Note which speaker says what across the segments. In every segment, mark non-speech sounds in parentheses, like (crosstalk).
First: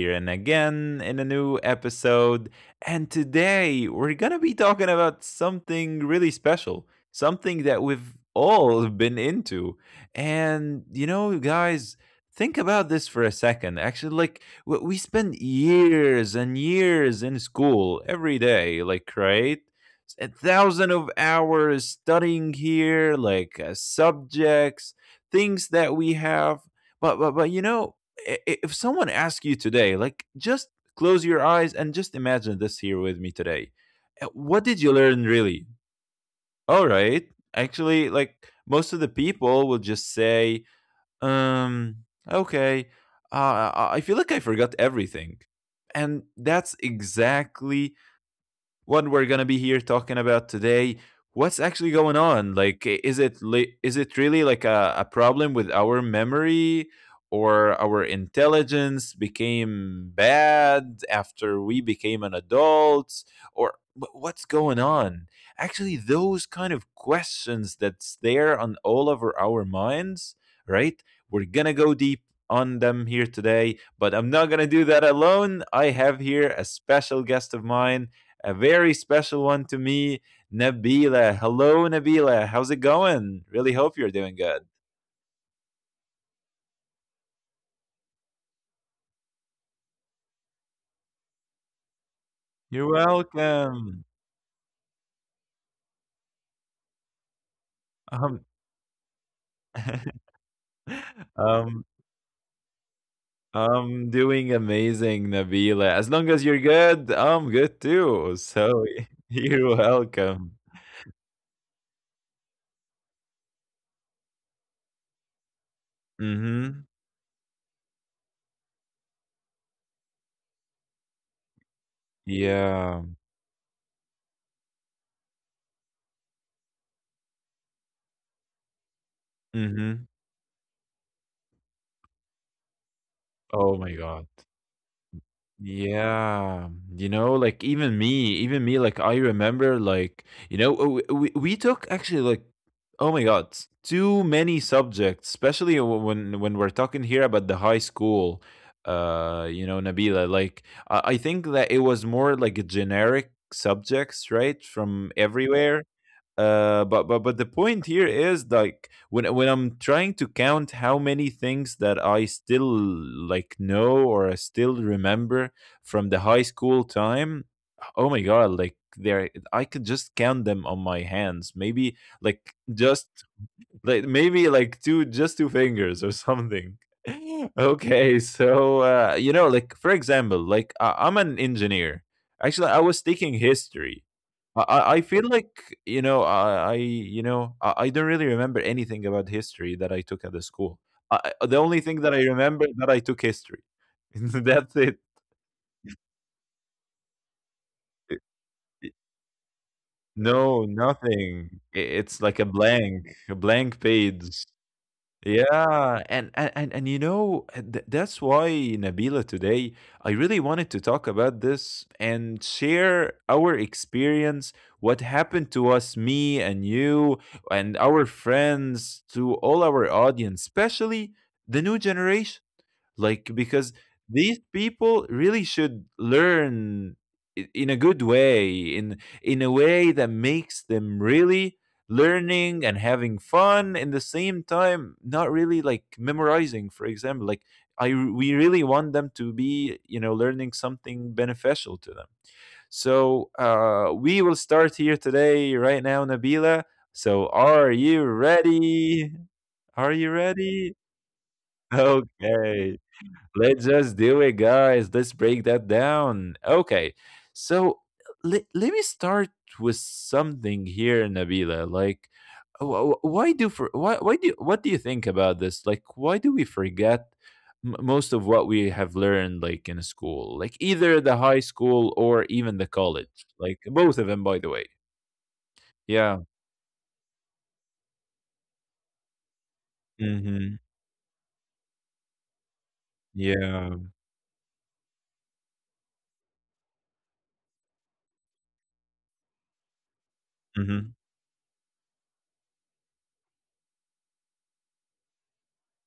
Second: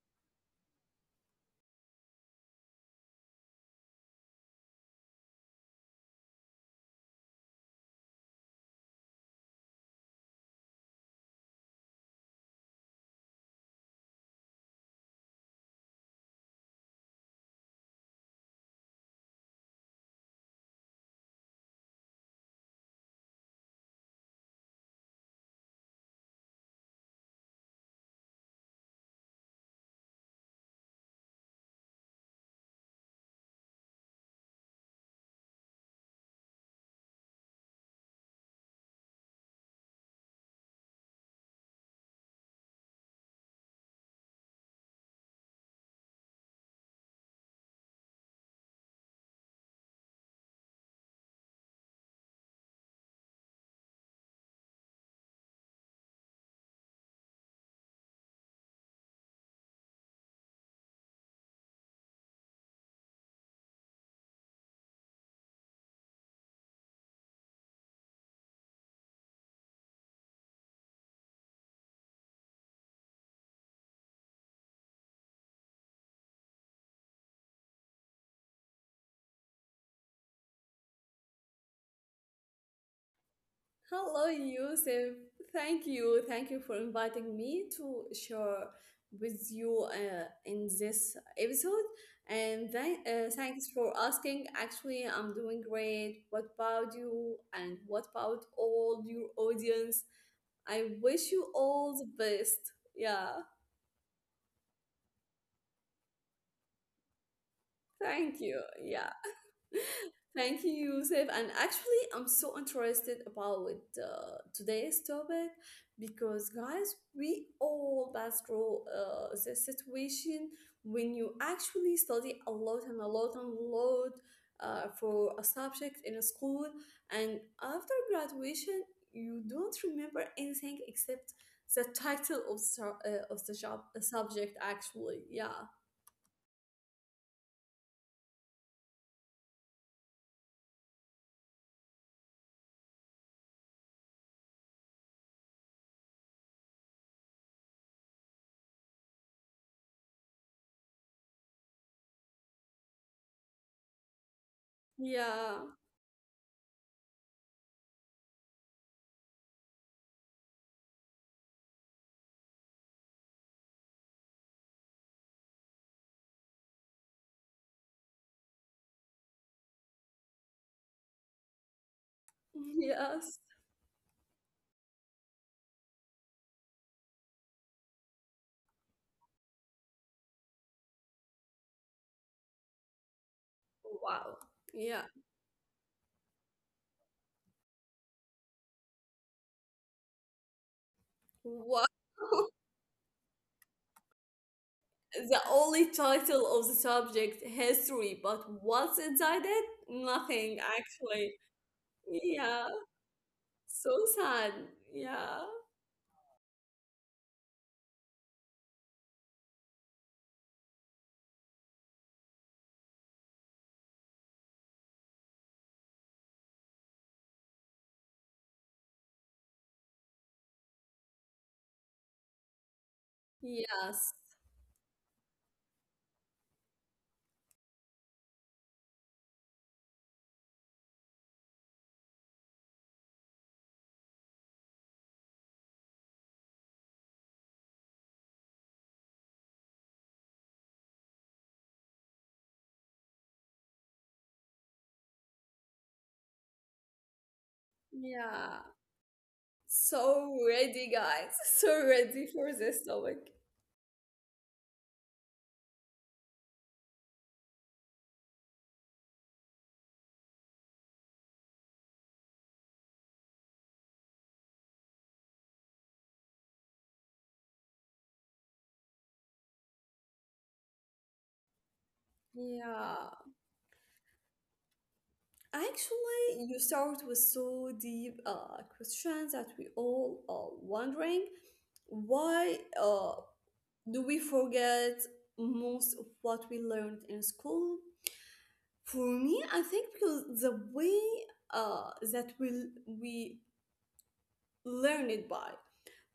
Speaker 1: here and again in a new episode. And today we're going to be talking about something really special, something that we've all been into. And, you know, guys, think about this for a second. Actually, like, we spend years and years in school every day, like, right? A thousand of hours studying here, like, subjects things that we have. But you know, if someone asks you today, like just close your eyes and just imagine this here with me today. What did you learn really? All right. Actually, like most of the people will just say, um, okay, I feel like I forgot everything. And that's exactly what we're gonna be here talking about today. What's actually going on? Like, is it is it really like a problem with our memory or our intelligence became bad after we became an adult or what's going on? Actually, those kind of questions that's there on all over our minds, right? We're gonna go deep on them here today, but I'm not gonna do that alone. I have here a special guest of mine, a very special one to me, Nabila. Hello, Nabila. How's it going? Really hope
Speaker 2: Hello,
Speaker 1: you're doing good.
Speaker 2: Yusuf. Thank you. Thank you for inviting me to share with you in this episode. And
Speaker 1: You're
Speaker 2: thanks for
Speaker 1: welcome.
Speaker 2: asking. Actually, I'm doing great. What about you? And what about
Speaker 1: Um,
Speaker 2: all your audience?
Speaker 1: (laughs)
Speaker 2: I wish you
Speaker 1: um,
Speaker 2: all the best. Yeah.
Speaker 1: I'm doing amazing, Nabila. As long as you're good, I'm good
Speaker 2: Thank
Speaker 1: too.
Speaker 2: you.
Speaker 1: So
Speaker 2: Yeah.
Speaker 1: (laughs) you're welcome.
Speaker 2: Thank you, Yusuf. And actually, I'm so interested about with today's topic because,
Speaker 1: Mm-hmm.
Speaker 2: guys, we all pass through the situation when you actually study
Speaker 1: Yeah.
Speaker 2: a lot for a subject in a school, and after graduation, you don't remember
Speaker 1: Mm-hmm.
Speaker 2: anything except the title of the job
Speaker 1: Oh my God.
Speaker 2: subject. Actually, yeah,
Speaker 1: Yeah, you know, like even me, like I remember, like you know, we took actually like, oh my God, too many subjects, especially when we're talking here about the high school, you know, Nabila. Like I think that it was more like a generic subjects, right, from
Speaker 2: yeah,
Speaker 1: everywhere. But the point here is like when I'm trying to count how many things that I still like know or I still remember from the high school time. Oh my god! Like there, I could just count them on my hands. Maybe
Speaker 2: (laughs)
Speaker 1: like just
Speaker 2: yes,
Speaker 1: like maybe like two just two fingers or something. (laughs) Okay, so you know, like for example, like I'm an engineer. Actually, I was taking history.
Speaker 2: wow, yeah.
Speaker 1: I feel like, you know I I don't really remember anything about history that I took at the school. I, the
Speaker 2: Wow.
Speaker 1: only thing that I
Speaker 2: (laughs)
Speaker 1: remember is that I took history. (laughs) That's it.
Speaker 2: The only title of the subject, history, but what's inside it? Nothing,
Speaker 1: No,
Speaker 2: actually.
Speaker 1: nothing. It's like
Speaker 2: Yeah,
Speaker 1: a blank, a
Speaker 2: so
Speaker 1: blank
Speaker 2: sad.
Speaker 1: page.
Speaker 2: Yeah.
Speaker 1: Yeah, and you know that's why, Nabila, today I really wanted to talk about this and share our experience, what happened to us, me and you and our friends, to all our audience, especially the new generation, like because
Speaker 2: Yes.
Speaker 1: these people really should learn in a good way, in a way that makes them really learning and having fun in the same time, not really like memorizing. For example, like we really want them to be, you know, learning something beneficial to them. So uh, we will start here today right now, Nabila. So are you
Speaker 2: Yeah.
Speaker 1: ready? Are you
Speaker 2: So ready,
Speaker 1: ready?
Speaker 2: guys. (laughs) So
Speaker 1: (laughs)
Speaker 2: ready for this
Speaker 1: Okay.
Speaker 2: topic.
Speaker 1: Let's just do it, guys. Let's break that down. Okay. So let me start with something here, Nabila. Like, wh- wh- why do for why do what do you think about this? Like, why do we forget most of what we have learned, like in school, like either the high school or even the
Speaker 2: Yeah.
Speaker 1: college, like both of them, by the way. Yeah.
Speaker 2: Actually, you start with so deep questions that we all are
Speaker 1: Mm-hmm.
Speaker 2: wondering why
Speaker 1: Yeah.
Speaker 2: do we forget most of what we learned in school. For me, I think because the way
Speaker 1: Mm-hmm.
Speaker 2: that we learn it by.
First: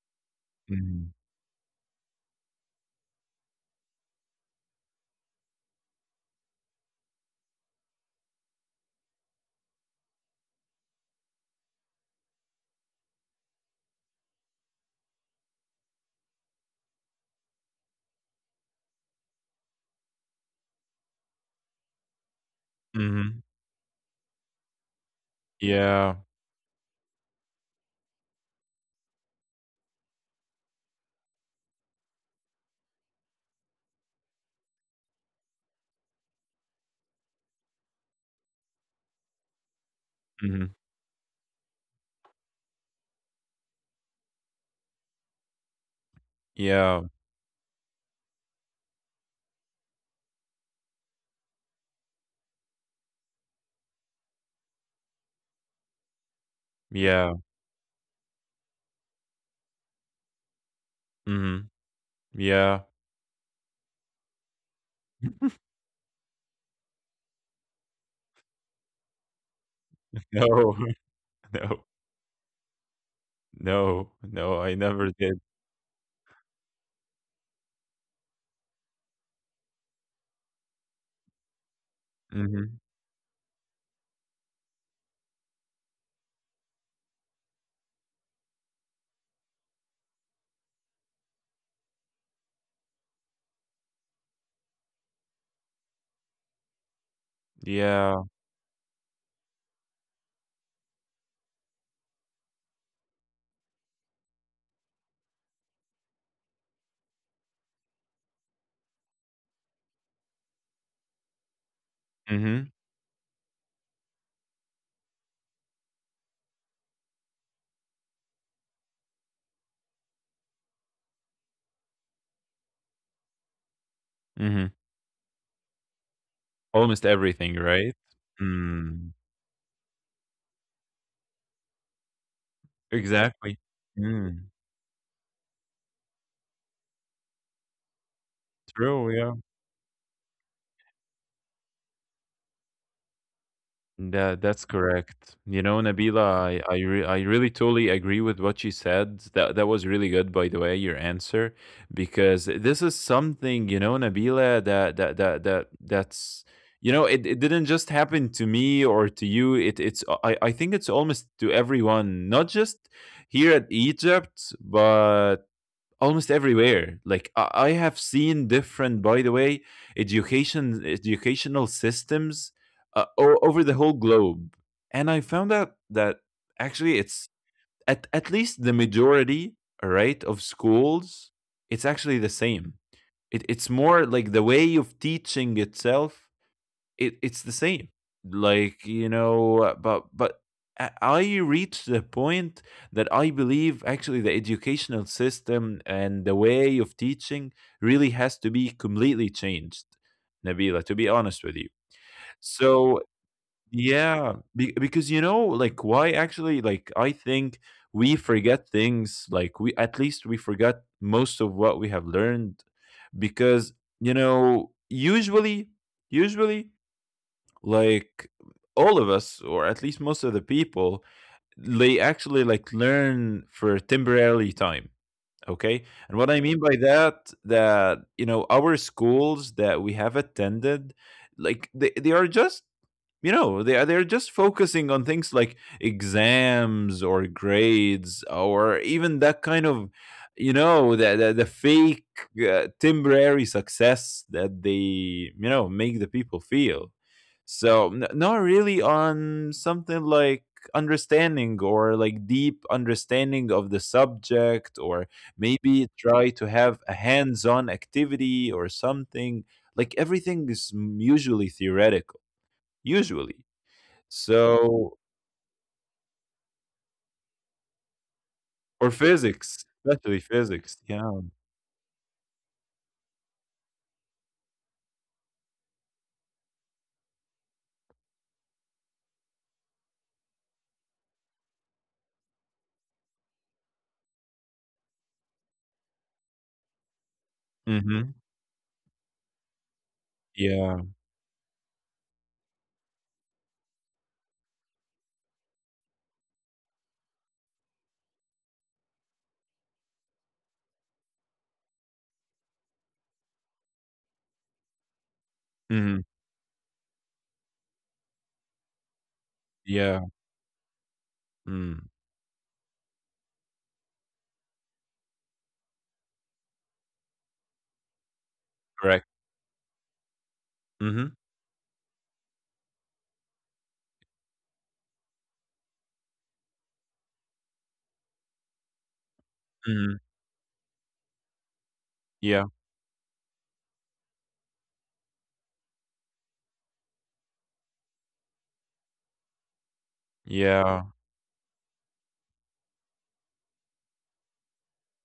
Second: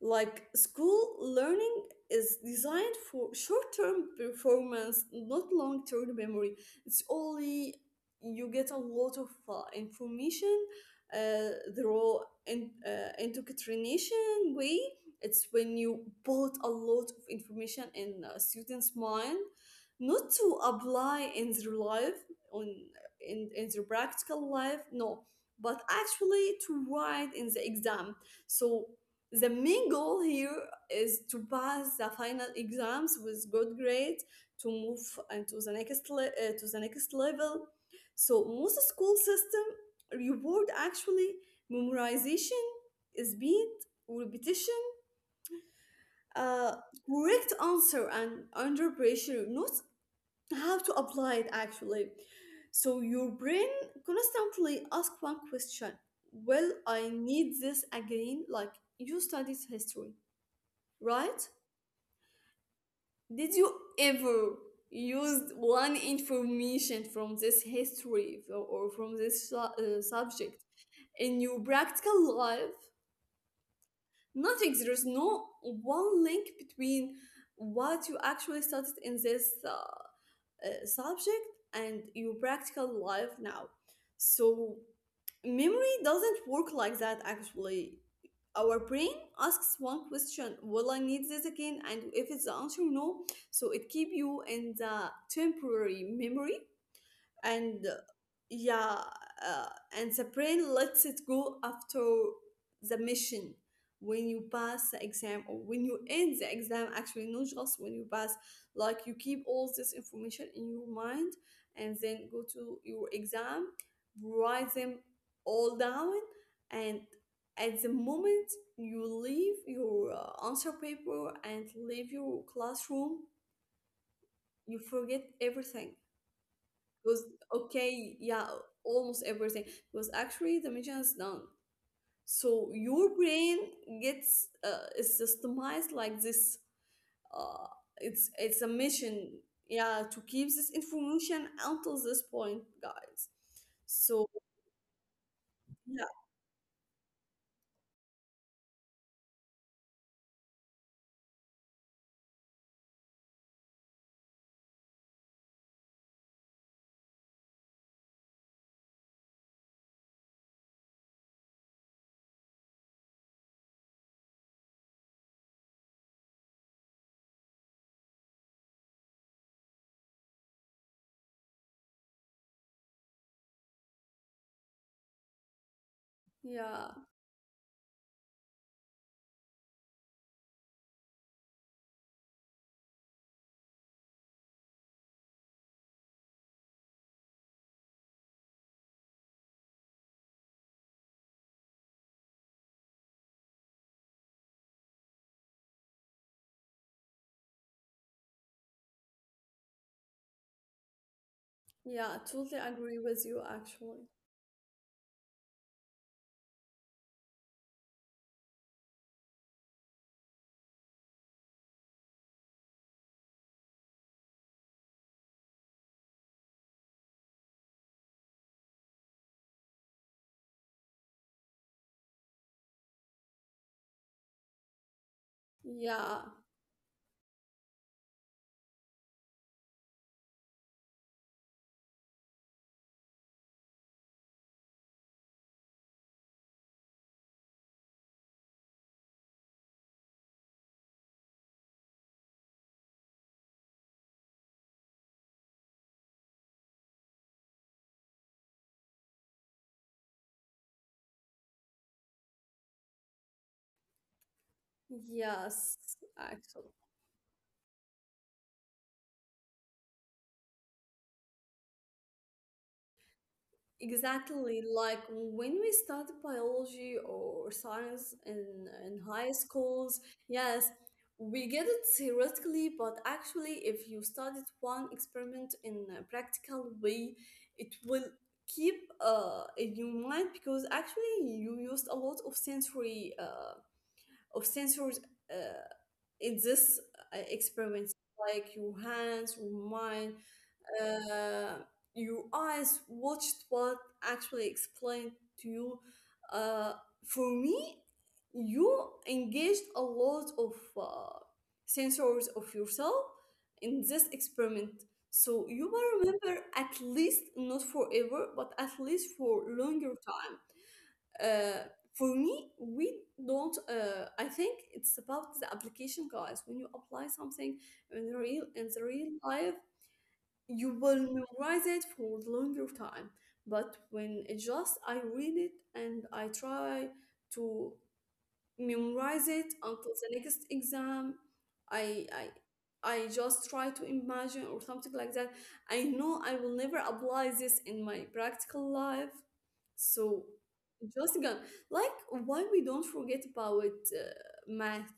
Speaker 2: Like
Speaker 1: Mm-hmm.
Speaker 2: school learning is designed for short term performance, not long term memory. It's only you get a lot of information, uh, the raw indoctrination way. It's when you put a lot of information in a student's mind, not to apply in their life, on
Speaker 1: Mm-hmm.
Speaker 2: in their practical life, no, but
Speaker 1: Yeah.
Speaker 2: actually to write in the exam, so the main goal here is to pass the final exams with good grades to move into the next le- to the next level. So most school system reward
Speaker 1: Mm-hmm.
Speaker 2: actually memorization, speed, repetition, uh,
Speaker 1: Yeah.
Speaker 2: correct answer, and under pressure, not how to apply it actually. So your brain constantly ask one question: will I
Speaker 1: Yeah.
Speaker 2: need this again? Like, you studied history, right?
Speaker 1: Mm-hmm. Yeah.
Speaker 2: Did you ever use one information from this history fro- or from this su- subject
Speaker 1: No, (laughs)
Speaker 2: in your
Speaker 1: no,
Speaker 2: practical life?
Speaker 1: no, no, I
Speaker 2: Nothing. There is
Speaker 1: never did.
Speaker 2: no one link between what you actually studied in this subject and your
Speaker 1: Mhm.
Speaker 2: practical life now. So, memory doesn't work like that actually. Our brain asks one question: will I need this again? And if it's the answer no, so it keep you in the temporary memory, and
Speaker 1: Yeah.
Speaker 2: yeah uh, and the brain lets it go after the mission, when you pass the exam or when you end the exam, actually not just when you pass. Like, you keep all this information in your mind and then go
Speaker 1: Mhm,
Speaker 2: to your exam, write them all down, and at the moment you leave your answer paper and leave your classroom,
Speaker 1: mhm.
Speaker 2: you forget everything.
Speaker 1: Almost
Speaker 2: Because
Speaker 1: everything, right?
Speaker 2: okay, yeah,
Speaker 1: Mm.
Speaker 2: almost everything, was actually the mission is done. So your brain
Speaker 1: Exactly.
Speaker 2: gets
Speaker 1: Mm.
Speaker 2: is systemized like this. Uh, it's a
Speaker 1: True,
Speaker 2: mission,
Speaker 1: yeah.
Speaker 2: yeah, to keep this information until this point, guys. So
Speaker 1: That that's correct. You know,
Speaker 2: yeah,
Speaker 1: Nabila, I really totally agree with what you said. That that was really good, by the way, your answer, because this is something you know, Nabila, that that's you know, it didn't just happen to me or to you. It it's I think it's almost to everyone, not just here at Egypt, but almost everywhere, like I have seen different by the way education educational systems over the whole globe and I found out that
Speaker 2: yeah,
Speaker 1: actually it's at least the majority, all right, of schools, it's actually the same. It, it's more like the way of teaching itself. It it's the same, like you know. But I reached the point that I believe actually the educational system and the way of teaching really has to be completely changed, Nabila, to be honest with you.
Speaker 2: yeah, totally
Speaker 1: So
Speaker 2: agree with you actually.
Speaker 1: yeah, be, because you know, like why actually, like I think we forget things, like we at least we forgot most of what we have learned because you know usually, usually, like all of us or at least most of the people, they actually like learn for temporarily time. Okay, and
Speaker 2: Yeah,
Speaker 1: what I mean by that, that you know our schools that we have attended, like they are just you know, they're just focusing on things like exams or grades or even that kind of, you know, the the fake temporary success that they, you know, make the people feel. So, not really on something like understanding or like deep understanding of the subject, or maybe
Speaker 2: yes,
Speaker 1: try to
Speaker 2: actually.
Speaker 1: have a hands-on activity or something, like everything is usually theoretical, usually.
Speaker 2: Exactly.
Speaker 1: So,
Speaker 2: Like when we started biology or science
Speaker 1: or
Speaker 2: in high
Speaker 1: physics,
Speaker 2: schools,
Speaker 1: especially
Speaker 2: yes,
Speaker 1: physics, yeah.
Speaker 2: we get it theoretically, but actually, if you studied one experiment in a practical way, it will keep in your mind, because actually you used a lot of sensory of sensors uh, in this experiment,
Speaker 1: Mhm.
Speaker 2: like your hands, your mind,
Speaker 1: Yeah.
Speaker 2: uh, your eyes watched what actually explained to you. Uh, for me, you engaged a lot of uh, sensors of yourself in this experiment. So you will
Speaker 1: Mhm.
Speaker 2: remember, at least not forever, but at least for longer
Speaker 1: Yeah.
Speaker 2: time. Uh,
Speaker 1: Mm,
Speaker 2: for me, we don't. I think it's about the application, guys. When you apply something in the real
Speaker 1: correct.
Speaker 2: life, you will
Speaker 1: Mhm.
Speaker 2: memorize it for the longer time. But when it's just I read it and I try to memorize it until
Speaker 1: Mhm.
Speaker 2: the next exam, I I
Speaker 1: Yeah.
Speaker 2: I just try to imagine or something like that. I know I will never apply this in my practical life. So
Speaker 1: Yeah.
Speaker 2: just again, like why we don't forget about math.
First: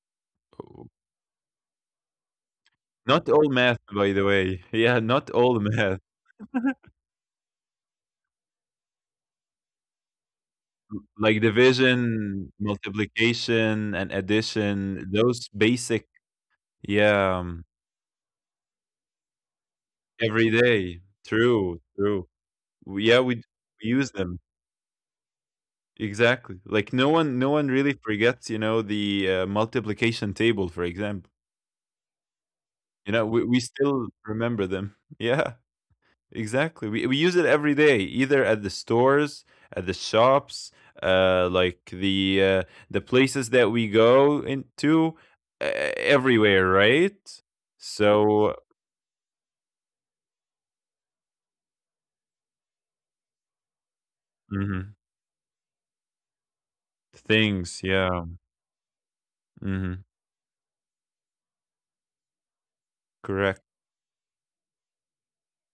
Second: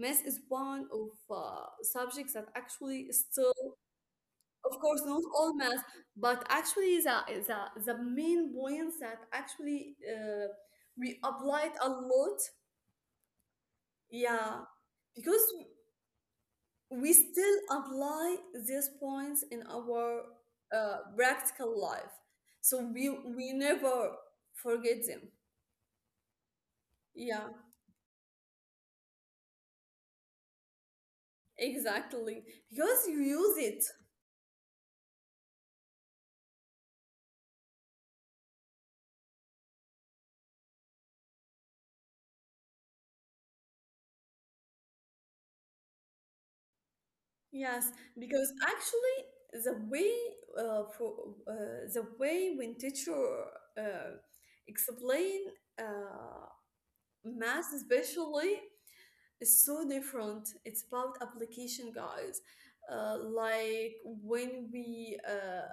Speaker 2: Math is one of subjects that actually
Speaker 1: Not all
Speaker 2: still
Speaker 1: math, by the way. (laughs)
Speaker 2: of
Speaker 1: Yeah,
Speaker 2: course, not
Speaker 1: not
Speaker 2: all
Speaker 1: all
Speaker 2: math,
Speaker 1: math.
Speaker 2: but actually the, the main points that actually we
Speaker 1: Like
Speaker 2: applied a lot,
Speaker 1: division, multiplication, and
Speaker 2: yeah,
Speaker 1: addition,
Speaker 2: because
Speaker 1: those basic,
Speaker 2: we
Speaker 1: yeah,
Speaker 2: still apply these points in our
Speaker 1: every day.
Speaker 2: practical
Speaker 1: True,
Speaker 2: life,
Speaker 1: true.
Speaker 2: so we
Speaker 1: Yeah, we,
Speaker 2: we
Speaker 1: we
Speaker 2: never
Speaker 1: use them.
Speaker 2: forget them.
Speaker 1: Exactly. Like
Speaker 2: Yeah,
Speaker 1: no one really forgets, you know, the multiplication table, for example.
Speaker 2: exactly, because you
Speaker 1: You know,
Speaker 2: use
Speaker 1: we
Speaker 2: it.
Speaker 1: still remember them. (laughs) Yeah, exactly. We use it every day, either at the stores, at the shops, uh, like the uh, the places that we go into, uh, everywhere, right?
Speaker 2: Yes, because
Speaker 1: So
Speaker 2: actually uh, for the way when teacher uh,
Speaker 1: mhm,
Speaker 2: explain uh, math
Speaker 1: things, yeah,
Speaker 2: especially is so
Speaker 1: hmm,
Speaker 2: different. It's about application, guys.
Speaker 1: correct.
Speaker 2: Like when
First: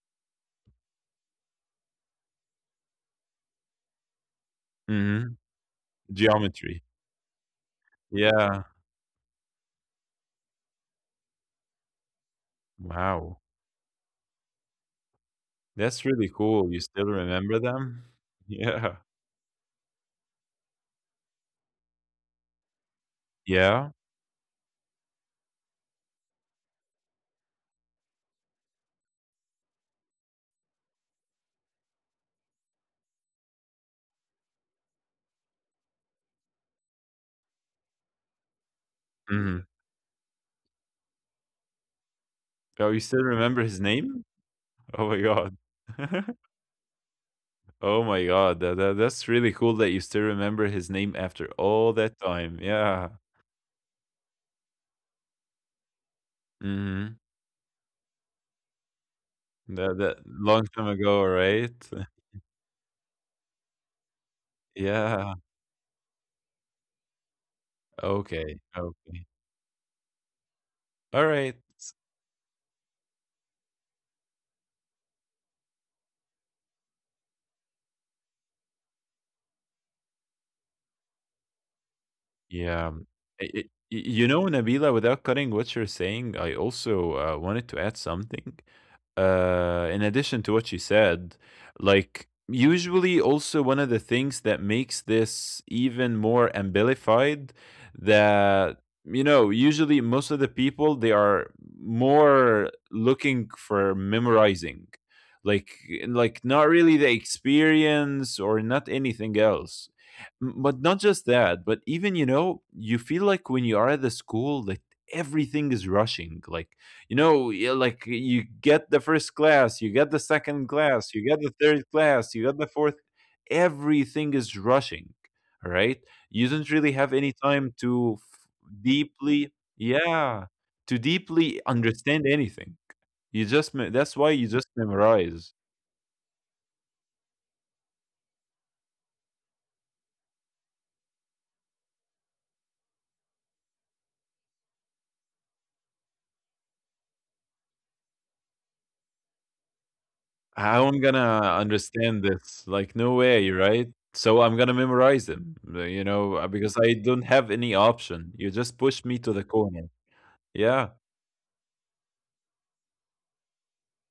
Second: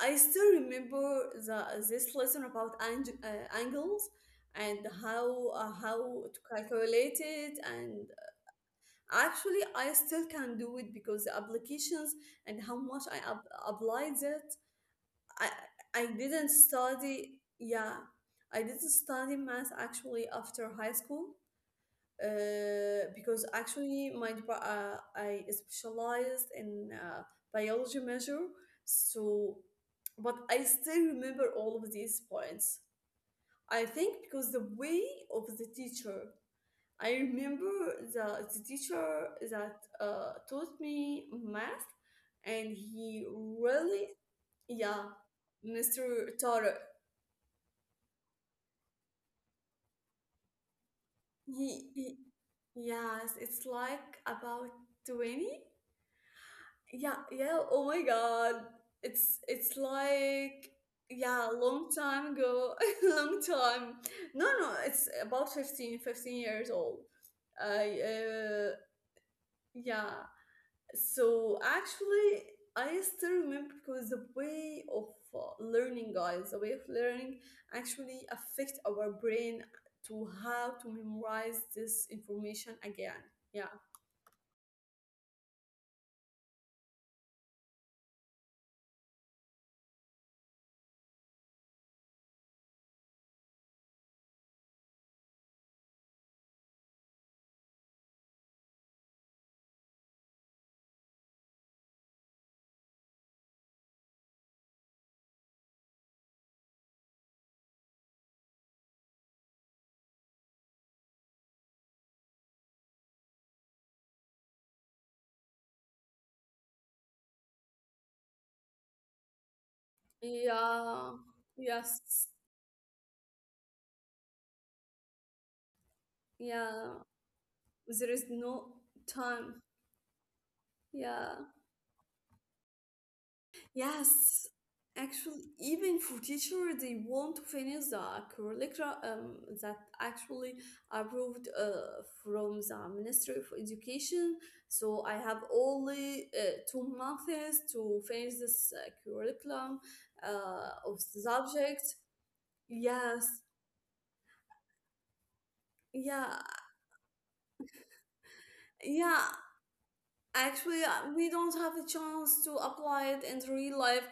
Speaker 2: I still remember the this lesson about angles and
Speaker 1: Hmm,
Speaker 2: how to
Speaker 1: geometry,
Speaker 2: calculate it. And
Speaker 1: yeah.
Speaker 2: actually, I still can do it because the applications and how much I
Speaker 1: Wow,
Speaker 2: applied it. I I
Speaker 1: that's really
Speaker 2: didn't
Speaker 1: cool. You still
Speaker 2: study.
Speaker 1: remember
Speaker 2: Yeah,
Speaker 1: them? (laughs)
Speaker 2: I didn't
Speaker 1: Yeah,
Speaker 2: study math actually after high school. Because
Speaker 1: yeah.
Speaker 2: actually I specialized in biology measure. So, but I still remember all of these points. I think because the way of the teacher. I remember the teacher
Speaker 1: Hmm.
Speaker 2: that taught me math, and
Speaker 1: Oh, you still
Speaker 2: he
Speaker 1: remember his
Speaker 2: really,
Speaker 1: name?
Speaker 2: yeah,
Speaker 1: Oh my God.
Speaker 2: Mr.
Speaker 1: (laughs)
Speaker 2: Tarek.
Speaker 1: Oh my god, that, that that's really cool that you still remember his name after all
Speaker 2: He,
Speaker 1: that
Speaker 2: he,
Speaker 1: time. Yeah.
Speaker 2: yes, it's like about 20.
Speaker 1: Hmm.
Speaker 2: Yeah, yeah, oh my God. It's
Speaker 1: That that long
Speaker 2: like,
Speaker 1: time ago,
Speaker 2: yeah,
Speaker 1: right?
Speaker 2: long
Speaker 1: (laughs)
Speaker 2: time ago, (laughs) long time. No, no, it's
Speaker 1: Yeah.
Speaker 2: about 15 15 years old. I,
Speaker 1: Okay.
Speaker 2: uh,
Speaker 1: Okay.
Speaker 2: yeah,
Speaker 1: All right.
Speaker 2: so actually, I still remember because the way of learning, guys, the way of learning actually affect our brain to how to memorize this information
Speaker 1: Yeah.
Speaker 2: again.
Speaker 1: I- I-
Speaker 2: Yeah.
Speaker 1: you know, Nabila, without cutting what you're saying, I also wanted to add something. In addition to what you said, like usually also one of the things that makes this even more amplified, that you know usually most of the people they are more looking for memorizing, like like not really the experience or not anything else. But not just that, but even you know you feel like when you are at the school that everything is rushing, like you know, yeah, like you get the first class, you get the second class,
Speaker 2: Yeah.
Speaker 1: you get the third
Speaker 2: Yes.
Speaker 1: class, you get the fourth. Everything is rushing, all right? You don't really
Speaker 2: Yeah.
Speaker 1: have any time
Speaker 2: There
Speaker 1: to
Speaker 2: is no
Speaker 1: deeply,
Speaker 2: time.
Speaker 1: yeah, to
Speaker 2: Yeah.
Speaker 1: deeply understand anything. You just, that's why you
Speaker 2: Yes,
Speaker 1: just
Speaker 2: actually,
Speaker 1: memorize.
Speaker 2: even for teacher, they want to finish the curricula that actually approved from the Ministry of Education. So I have only 2 months to finish this curriculum
Speaker 1: How am I
Speaker 2: of
Speaker 1: gonna
Speaker 2: subjects.
Speaker 1: understand this? Like, no
Speaker 2: Yes,
Speaker 1: way, right? So I'm gonna memorize them,
Speaker 2: yeah,
Speaker 1: because I don't have any option. You just push me
Speaker 2: yeah.
Speaker 1: to the corner.
Speaker 2: Actually,
Speaker 1: Yeah.
Speaker 2: we don't have a chance to apply it in real life.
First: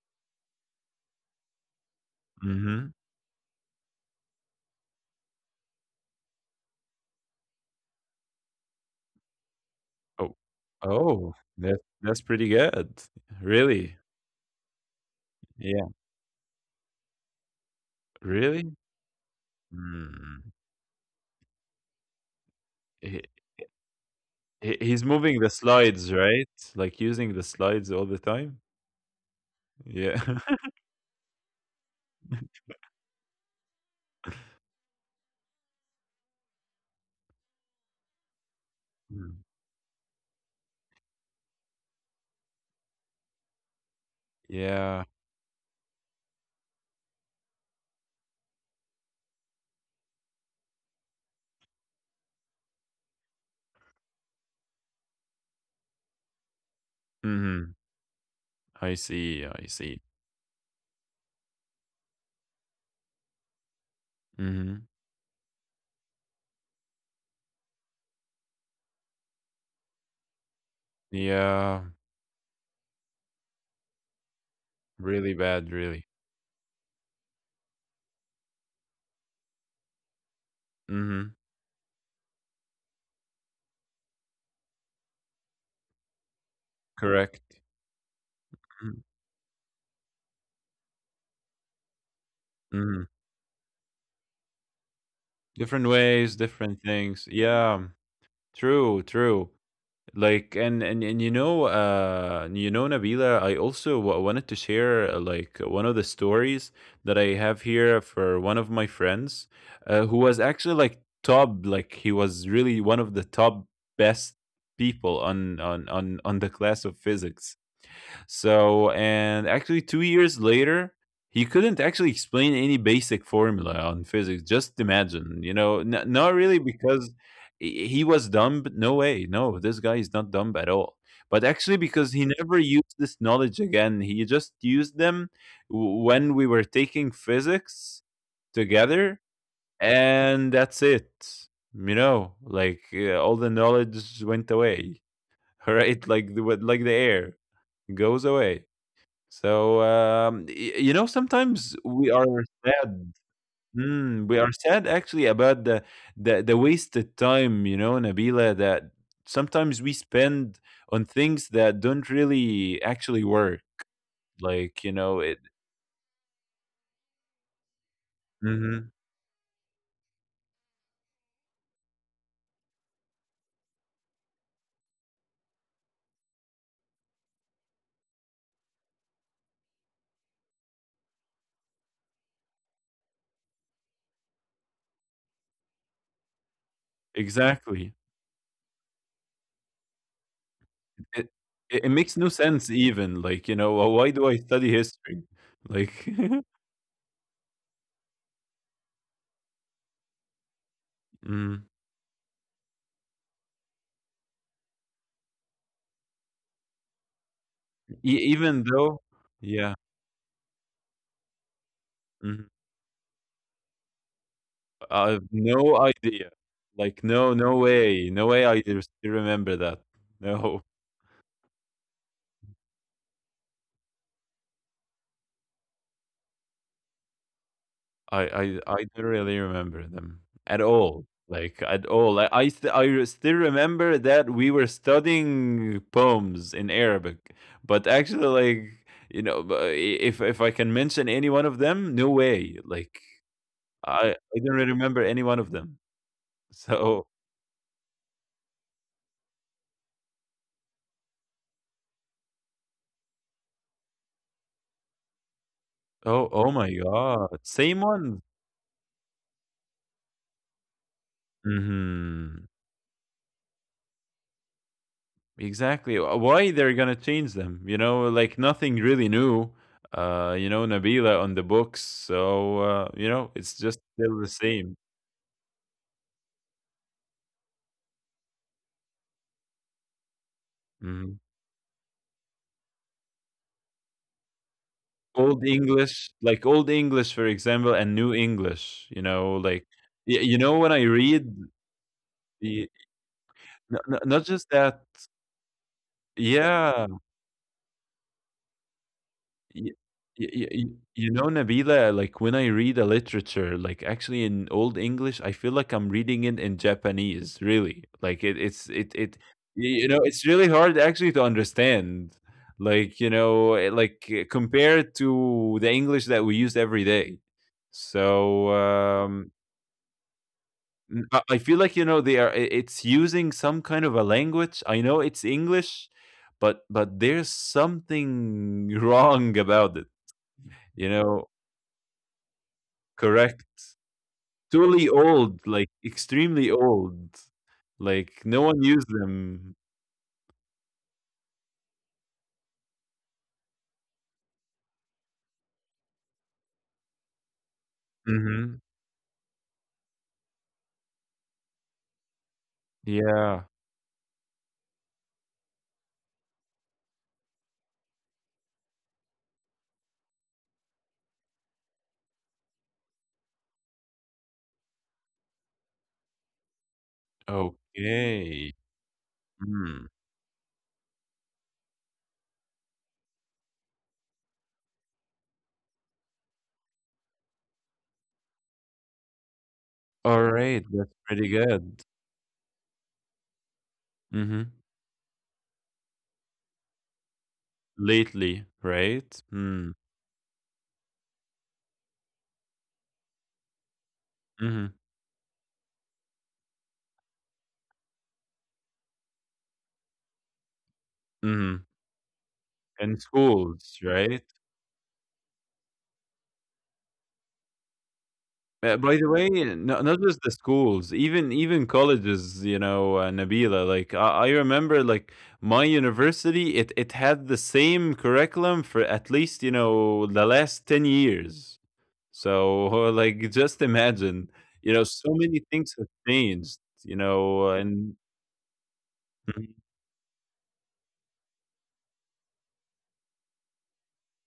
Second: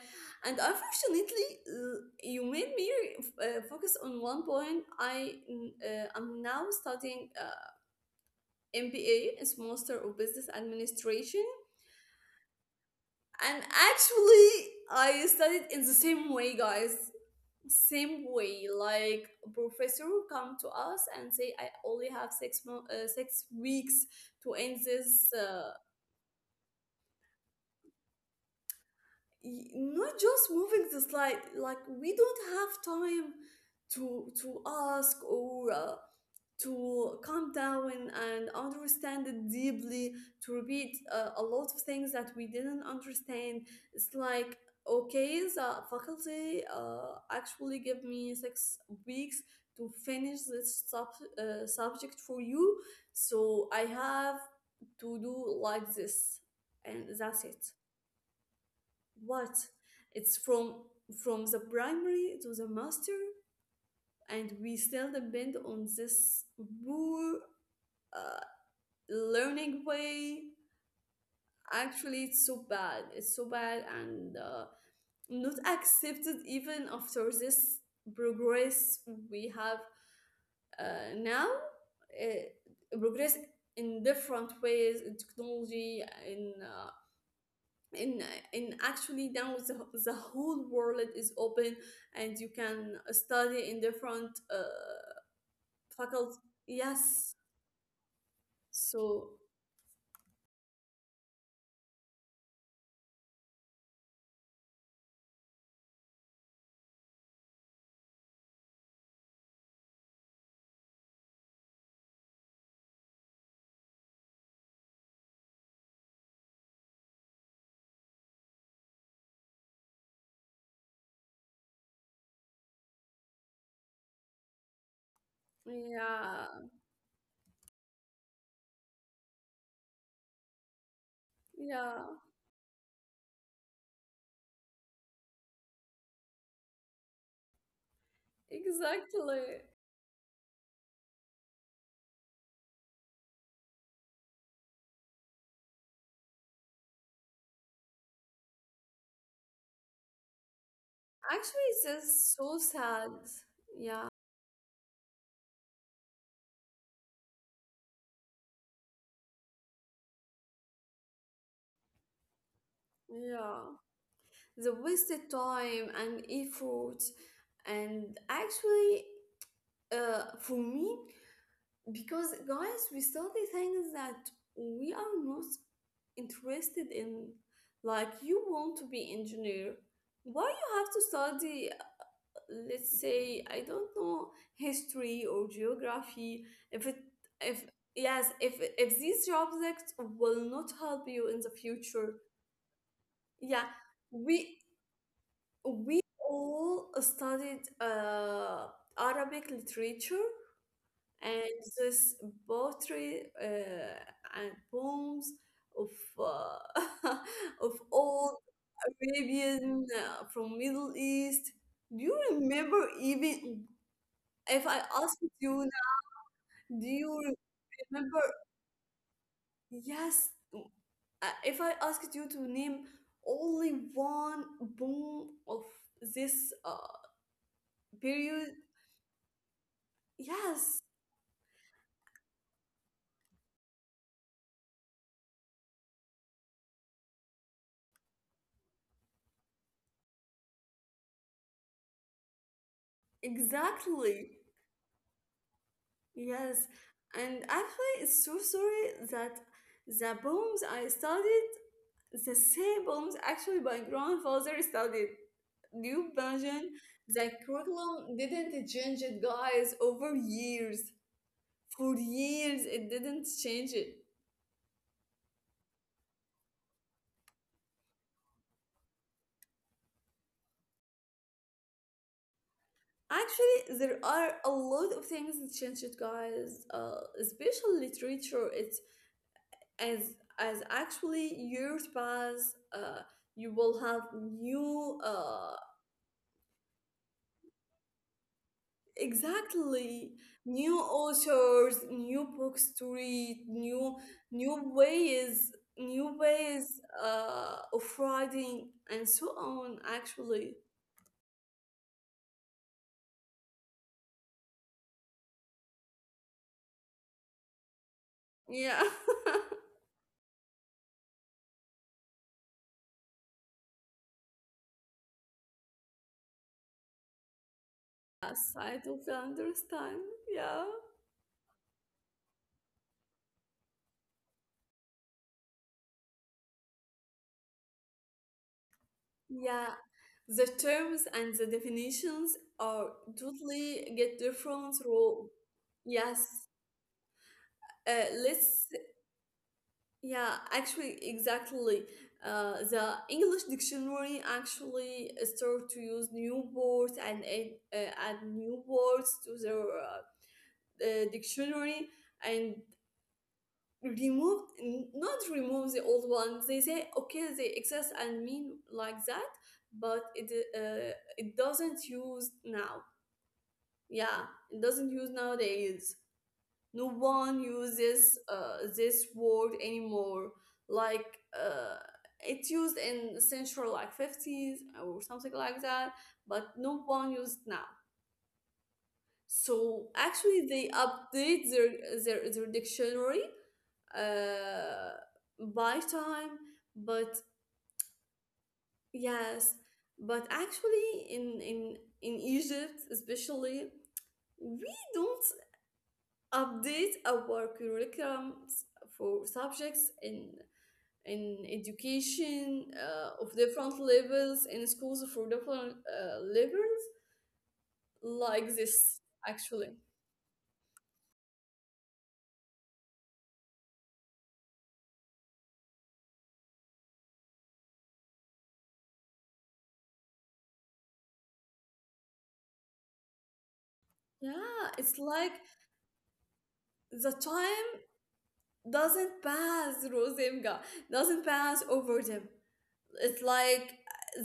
Speaker 2: And unfortunately, you made me
Speaker 1: Hmm.
Speaker 2: focus on one point. I am now studying MBA, it's Master of
Speaker 1: Oh.
Speaker 2: Business
Speaker 1: Oh,
Speaker 2: Administration.
Speaker 1: that's pretty good.
Speaker 2: And
Speaker 1: Really?
Speaker 2: actually, I studied in
Speaker 1: Yeah.
Speaker 2: the same way, guys. Same
Speaker 1: Really?
Speaker 2: way, like professor will
Speaker 1: Mm.
Speaker 2: come to us and say, "I only have
Speaker 1: He
Speaker 2: 6 weeks to end
Speaker 1: he's
Speaker 2: this."
Speaker 1: moving the slides, right? Like, using the slides all the time? Yeah.
Speaker 2: Not just moving the slide, like we don't
Speaker 1: (laughs)
Speaker 2: have time to ask, or to calm down and
Speaker 1: Mm.
Speaker 2: understand it deeply, to repeat a lot of things that we didn't understand. It's like,
Speaker 1: Yeah.
Speaker 2: okay, the faculty actually give me 6 weeks to finish this subject for you, so I have to do like this, and that's it.
Speaker 1: Mhm. I see,
Speaker 2: What?
Speaker 1: I see.
Speaker 2: It's from the primary to the master, and we
Speaker 1: Mhm.
Speaker 2: still depend on this poor uh, learning way.
Speaker 1: Yeah.
Speaker 2: Actually, it's so bad. It's so bad, and
Speaker 1: Really
Speaker 2: not
Speaker 1: bad, really.
Speaker 2: accepted even after this progress we have
Speaker 1: Mhm.
Speaker 2: now. Progress in different ways, in technology, in
Speaker 1: Correct.
Speaker 2: and and
Speaker 1: Mhm.
Speaker 2: actually now the whole world is open, and you can
Speaker 1: Mhm.
Speaker 2: study in different
Speaker 1: Different
Speaker 2: faculty,
Speaker 1: ways, different things.
Speaker 2: yes,
Speaker 1: Yeah. True,
Speaker 2: so
Speaker 1: true. Like and you know, Nabila, I also wanted to share like one of the stories that I have here for one of my friends, who was actually like top, like he was really one of the top best people on the class of physics. So, and actually, 2 years later, he couldn't actually explain any basic formula on physics. Just imagine, you know, not
Speaker 2: yeah,
Speaker 1: really because he was dumb. But no way, no, this guy is not dumb at all. But actually,
Speaker 2: yeah,
Speaker 1: because he never used this knowledge again, he just used them when we were taking physics
Speaker 2: exactly,
Speaker 1: together, and that's it. You know, like all the knowledge went away, (laughs) right? Like the air goes away. So, y you know,
Speaker 2: actually,
Speaker 1: sometimes we
Speaker 2: it's
Speaker 1: are
Speaker 2: so sad,
Speaker 1: sad.
Speaker 2: yeah,
Speaker 1: Mm, we are sad actually about the wasted time, you know, Nabila, that sometimes we spend on things that don't really actually
Speaker 2: yeah,
Speaker 1: work.
Speaker 2: the
Speaker 1: Like, you
Speaker 2: wasted
Speaker 1: know, it.
Speaker 2: time and effort. And actually,
Speaker 1: Mhm.
Speaker 2: for me, because guys, we study things that we are not interested in. Like you want to be engineer, why you have to study, let's say I don't know, history or geography, if it if
Speaker 1: Exactly.
Speaker 2: yes, if these subjects will not help you
Speaker 1: It,
Speaker 2: in the
Speaker 1: it
Speaker 2: future.
Speaker 1: makes no sense even. Like, you
Speaker 2: Yeah,
Speaker 1: know, "Well, why do I
Speaker 2: we
Speaker 1: study history? Like,
Speaker 2: we
Speaker 1: (laughs)
Speaker 2: all studied arabic literature
Speaker 1: mm,
Speaker 2: and this poetry, and poems of uh, (laughs) of old
Speaker 1: even though, yeah.
Speaker 2: Arabian from Middle East. Do you
Speaker 1: Mm-hmm.
Speaker 2: remember even, if I
Speaker 1: I've
Speaker 2: asked you,
Speaker 1: no
Speaker 2: now,
Speaker 1: idea.
Speaker 2: do
Speaker 1: Like,
Speaker 2: you
Speaker 1: no, no way, no
Speaker 2: remember?
Speaker 1: way. I do still remember that.
Speaker 2: Yes,
Speaker 1: No,
Speaker 2: if I asked you to name only one poem of this
Speaker 1: I, I,
Speaker 2: period,
Speaker 1: I don't really remember them at
Speaker 2: yes,
Speaker 1: all. Like at all. I still remember that we were studying poems in Arabic, but actually, like you know, if I can mention any one of them, no way. Like I
Speaker 2: exactly.
Speaker 1: don't really remember any one of them.
Speaker 2: Yes,
Speaker 1: So,
Speaker 2: and actually, it's so sorry that the poems I studied, the same poems actually my grandfather studied. New
Speaker 1: oh my
Speaker 2: version, the
Speaker 1: God, same one.
Speaker 2: curriculum didn't change it, guys, over years. For
Speaker 1: Hmm.
Speaker 2: years, it didn't change it.
Speaker 1: Exactly. Why they're gonna change them? Like nothing really new. Nabila on the books, so you know it's
Speaker 2: Actually,
Speaker 1: just
Speaker 2: there
Speaker 1: still the
Speaker 2: are a
Speaker 1: same.
Speaker 2: lot of things that changed it, guys. Especially literature. It's as as
Speaker 1: Mhm.
Speaker 2: actually years pass, you will have new
Speaker 1: Old
Speaker 2: uh.
Speaker 1: English, like Old English, for example, and New English. You know, like
Speaker 2: Exactly.
Speaker 1: you know when
Speaker 2: New
Speaker 1: I read
Speaker 2: authors, new books
Speaker 1: the
Speaker 2: to read,
Speaker 1: not just
Speaker 2: new
Speaker 1: that.
Speaker 2: ways, new ways
Speaker 1: Yeah,
Speaker 2: of writing, and so
Speaker 1: Y
Speaker 2: on.
Speaker 1: y y
Speaker 2: Actually,
Speaker 1: y you know, Nabila, like when I read a literature, like actually in Old English, I feel like I'm reading it in Japanese, really. Like it, it's
Speaker 2: yeah.
Speaker 1: it it you know, it's really hard actually to understand. Like, you know, like compared to the English that we use every day.
Speaker 2: (laughs) yes,
Speaker 1: So,
Speaker 2: I totally understand. Yeah,
Speaker 1: I feel like, you know, it's using some kind of a language. I know it's English, but there's something (laughs) wrong
Speaker 2: yeah.
Speaker 1: about it
Speaker 2: The
Speaker 1: you
Speaker 2: terms
Speaker 1: know
Speaker 2: and the definitions are
Speaker 1: Correct.
Speaker 2: totally get different
Speaker 1: Totally
Speaker 2: role.
Speaker 1: old, like
Speaker 2: Yes.
Speaker 1: extremely old. Like no one
Speaker 2: Let's
Speaker 1: used them.
Speaker 2: yeah, actually, exactly. The English dictionary actually start to use new words and add
Speaker 1: Hmm.
Speaker 2: new words to their dictionary, and
Speaker 1: Yeah.
Speaker 2: remove, not remove the old ones. They say, okay, they exist and mean like that, but it, it doesn't use now. Yeah, it doesn't use nowadays, no one uses
Speaker 1: Okay.
Speaker 2: this word
Speaker 1: Mm.
Speaker 2: anymore. Like uh, it used in the century like 50s or something like that, but no one uses now. So
Speaker 1: All
Speaker 2: actually
Speaker 1: right.
Speaker 2: they
Speaker 1: That's pretty
Speaker 2: update their
Speaker 1: good.
Speaker 2: their dictionary
Speaker 1: Hmm.
Speaker 2: uh, by time. But
Speaker 1: Lately, right?
Speaker 2: yes,
Speaker 1: Mm.
Speaker 2: but actually in in egypt especially we
Speaker 1: Hmm.
Speaker 2: don't update our curriculums for subjects in
Speaker 1: Hmm.
Speaker 2: education
Speaker 1: In
Speaker 2: of different
Speaker 1: schools, right?
Speaker 2: levels in schools for different levels like
Speaker 1: By
Speaker 2: this.
Speaker 1: the way,
Speaker 2: Actually
Speaker 1: no, not just the schools, even colleges. You know, Nabila. Like I remember, like my university, it had the same curriculum for at least the last 10 years. So (laughs) like, just
Speaker 2: yeah,
Speaker 1: imagine,
Speaker 2: it's
Speaker 1: so
Speaker 2: like
Speaker 1: many things have changed.
Speaker 2: the time
Speaker 1: And
Speaker 2: doesn't
Speaker 1: Mhm.
Speaker 2: pass rosemga, doesn't pass over them. It's like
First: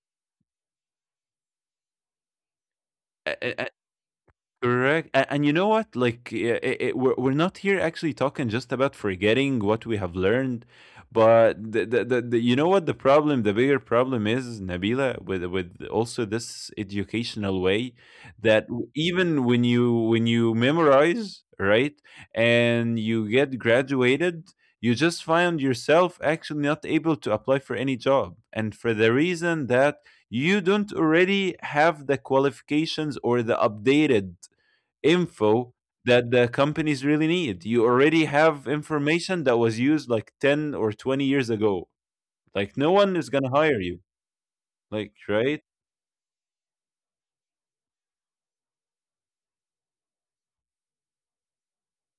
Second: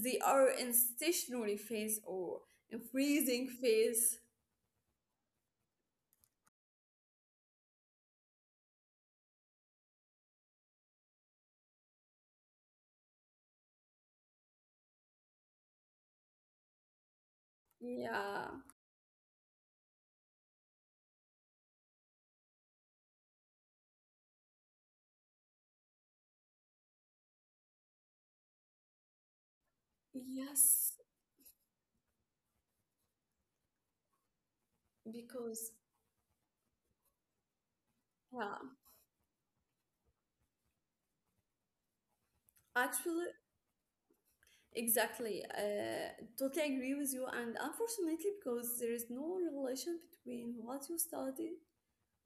Speaker 2: they are in stationary phase or in
Speaker 1: A-
Speaker 2: freezing
Speaker 1: a-
Speaker 2: phase.
Speaker 1: Correct. And you know what? Like, we're not here actually talking just about forgetting what we have learned, but you know what the problem, the bigger problem is, Nabila, with also this educational way
Speaker 2: Yeah,
Speaker 1: that even when you memorize, right, and you get graduated, you just find yourself actually not able to apply for any job, and for the reason that you
Speaker 2: yes,
Speaker 1: don't already have the qualifications or the updated
Speaker 2: because
Speaker 1: info that the companies really need. You already have
Speaker 2: yeah,
Speaker 1: information that was used like 10 or 20 years ago. Like no one
Speaker 2: actually
Speaker 1: is going to hire you. Like,
Speaker 2: exactly.
Speaker 1: right?
Speaker 2: Totally agree with you. And unfortunately, because there is no relation between what you studied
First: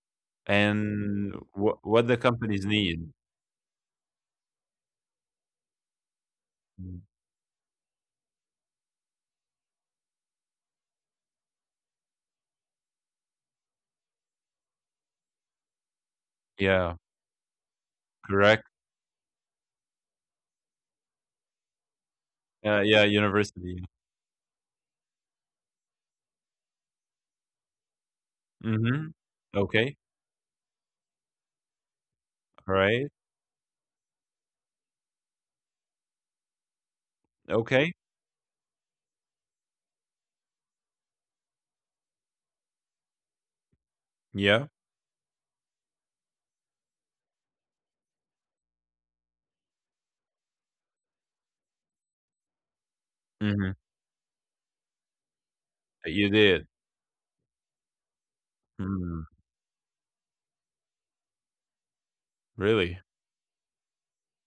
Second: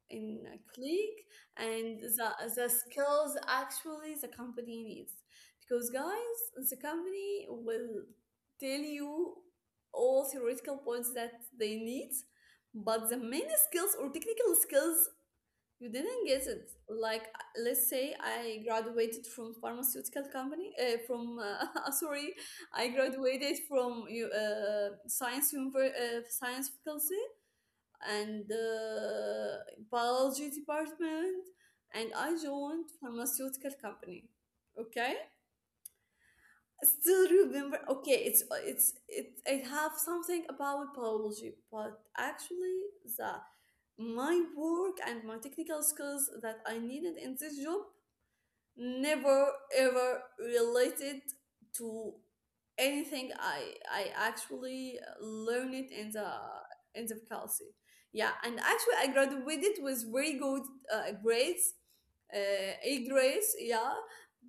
Speaker 2: in a clique
Speaker 1: And
Speaker 2: and
Speaker 1: what the
Speaker 2: the,
Speaker 1: companies
Speaker 2: the
Speaker 1: need.
Speaker 2: skills actually the company needs. Because, guys, the
Speaker 1: Mm.
Speaker 2: company will tell you all theoretical points that they need, but the main skills or technical skills you didn't get it.
Speaker 1: Yeah,
Speaker 2: Like, let's say I
Speaker 1: correct.
Speaker 2: graduated from pharmaceutical company, from, (laughs) sorry, I
Speaker 1: Yeah,
Speaker 2: graduated
Speaker 1: university.
Speaker 2: from science, science faculty and
Speaker 1: Mhm. Okay.
Speaker 2: biology department, and I
Speaker 1: All
Speaker 2: joined
Speaker 1: right.
Speaker 2: pharmaceutical company. Okay? Still remember,
Speaker 1: Okay.
Speaker 2: okay, it's it I have something about biology, but actually the my
Speaker 1: Yeah.
Speaker 2: work and my technical skills that I needed in this job never ever related to anything i
Speaker 1: Mhm.
Speaker 2: i actually learned it
Speaker 1: You did.
Speaker 2: in the faculty. Yeah, and actually I
Speaker 1: Mm.
Speaker 2: graduated with very good grades,
Speaker 1: Really?
Speaker 2: a grades, yeah.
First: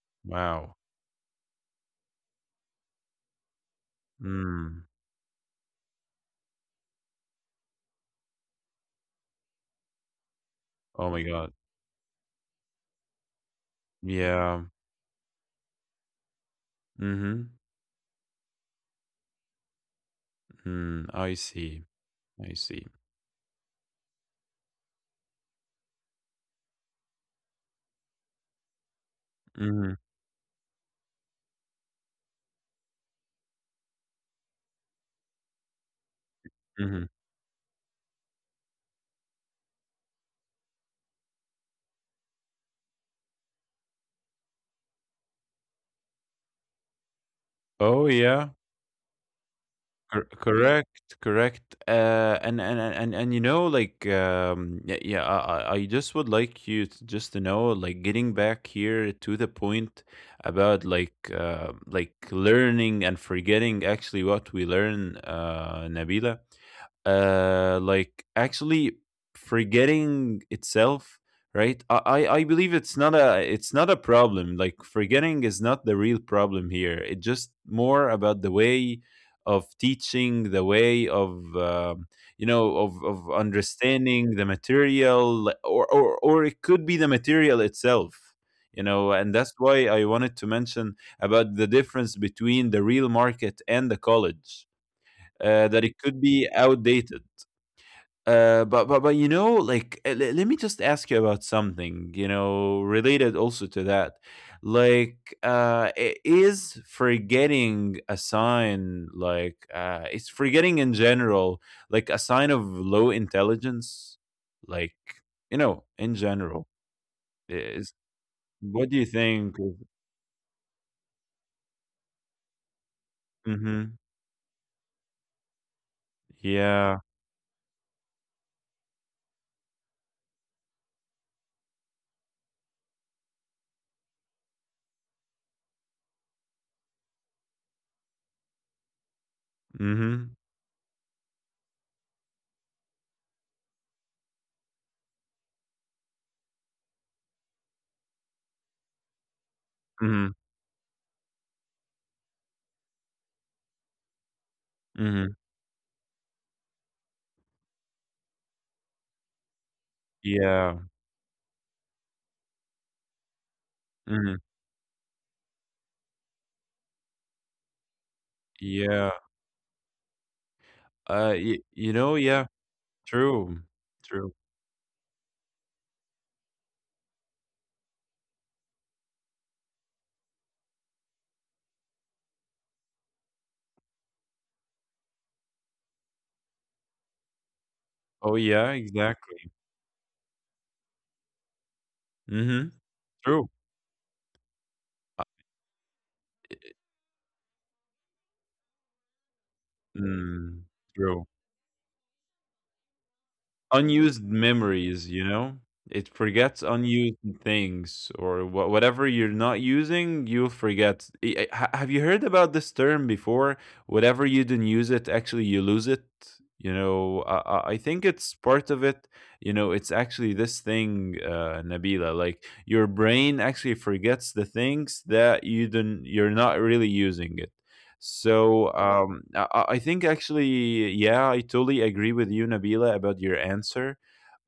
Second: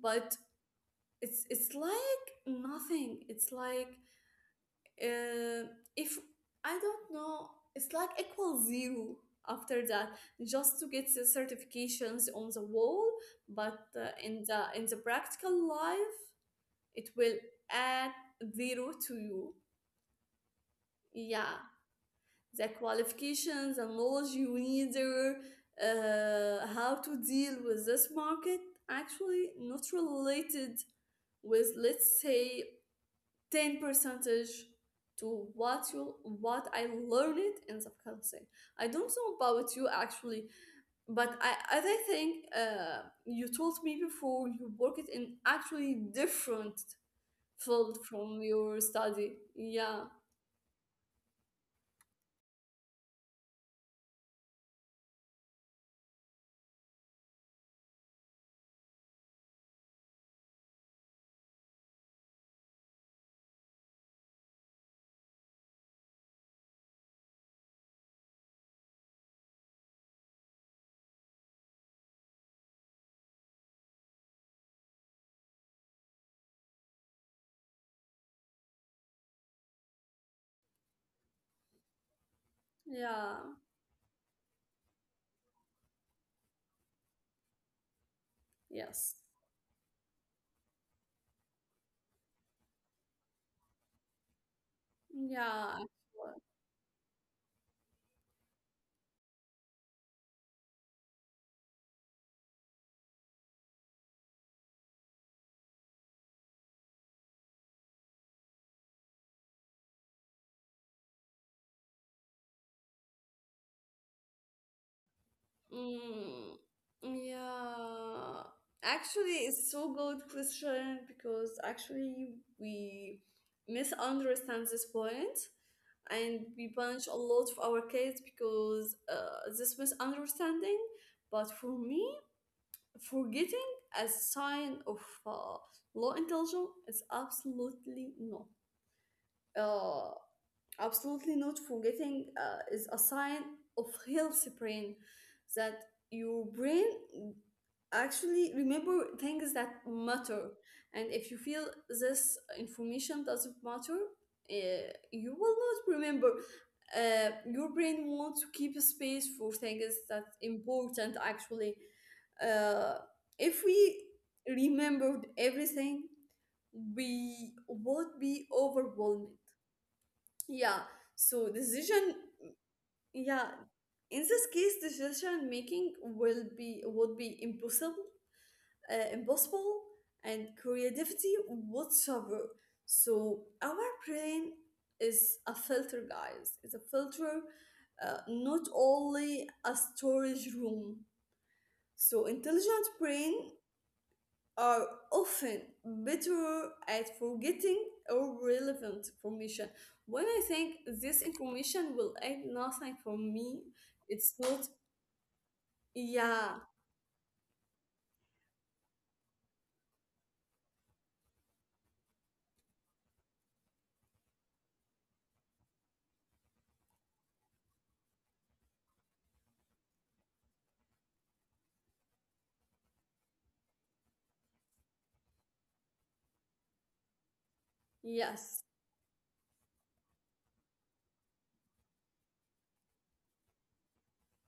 Speaker 2: But
Speaker 1: Wow.
Speaker 2: it's like nothing. It's like
Speaker 1: Mm.
Speaker 2: uh, if I don't know, it's like equal zero after that, just to get
Speaker 1: Oh my
Speaker 2: the
Speaker 1: God.
Speaker 2: certifications on the wall. But
Speaker 1: Yeah.
Speaker 2: in the practical life it will
Speaker 1: Mhm.
Speaker 2: add zero to you,
Speaker 1: Mm. I
Speaker 2: yeah,
Speaker 1: see. I
Speaker 2: the
Speaker 1: see.
Speaker 2: qualifications and knowledge you need there, how to deal with this market, actually not
Speaker 1: Mhm.
Speaker 2: related with let's say 10 percentage to what you what I
Speaker 1: Mhm.
Speaker 2: learned in subconscious. I don't know about you actually, but I as I think you told me before you worked in actually different field
Speaker 1: Oh
Speaker 2: from
Speaker 1: yeah,
Speaker 2: your study. Yeah,
Speaker 1: correct, correct. You know, like yeah, yeah. I just would like you to just to know, like getting back here to the point about like learning and forgetting actually what we learn, Nabila, like actually forgetting itself, right. I believe it's not a, it's not a problem. Like forgetting is not the real problem here. It's just more about the way of teaching, the way of you know, of
Speaker 2: yeah,
Speaker 1: understanding the material, or it could be the material itself, you know.
Speaker 2: yes,
Speaker 1: And that's why I wanted to mention about the difference between the real market and the college, that
Speaker 2: yeah.
Speaker 1: it could be outdated. But but you know, like let me just ask you about something, related also to that. Like, is forgetting a sign, like it's forgetting in general, like a sign of low intelligence, like, in
Speaker 2: Mm,
Speaker 1: general. Is
Speaker 2: yeah,
Speaker 1: What do you
Speaker 2: actually,
Speaker 1: think?
Speaker 2: it's so good question because actually we
Speaker 1: Mm-hmm.
Speaker 2: misunderstand this point and we
Speaker 1: Yeah.
Speaker 2: punish a lot of our kids because this misunderstanding. But for me, forgetting as a sign of uh, low intelligence is absolutely no. Uh,
Speaker 1: Mm-hmm.
Speaker 2: Absolutely not, forgetting is a sign of healthy brain, that your brain actually remember things that
Speaker 1: Mm-hmm.
Speaker 2: matter. And if you feel this information doesn't matter, uh, you
Speaker 1: Mm-hmm.
Speaker 2: will not remember. Your brain wants to keep a space for things that
Speaker 1: Yeah.
Speaker 2: important actually. uh, if we
Speaker 1: Mm-hmm.
Speaker 2: remembered everything, we would be
Speaker 1: Yeah.
Speaker 2: overwhelmed. Yeah, so
Speaker 1: You know,
Speaker 2: decision,
Speaker 1: yeah. True.
Speaker 2: yeah,
Speaker 1: True.
Speaker 2: in this case, decision making will be, would be impossible, impossible, and creativity would suffer. So our brain is a filter, guys. It's a filter,
Speaker 1: Oh, yeah,
Speaker 2: not
Speaker 1: exactly.
Speaker 2: only a storage room. So
Speaker 1: Mhm.
Speaker 2: intelligent brain
Speaker 1: True.
Speaker 2: are
Speaker 1: Uh,
Speaker 2: often better at forgetting irrelevant information. When I
Speaker 1: mm,
Speaker 2: think this
Speaker 1: true.
Speaker 2: information will add nothing for me,
Speaker 1: Unused
Speaker 2: it's not.
Speaker 1: memories, you know? It
Speaker 2: Yeah,
Speaker 1: forgets unused things, or whatever you're not using, you'll forget. I ha Have you heard about this term before? Whatever you didn't use it, actually you lose it. You know, I think it's part of it. You know, it's actually this thing, Nabila, like your brain actually forgets the things that you didn't, you're not really using it.
Speaker 2: yes,
Speaker 1: So I think actually, yeah, I totally agree with you, Nabila, about your answer.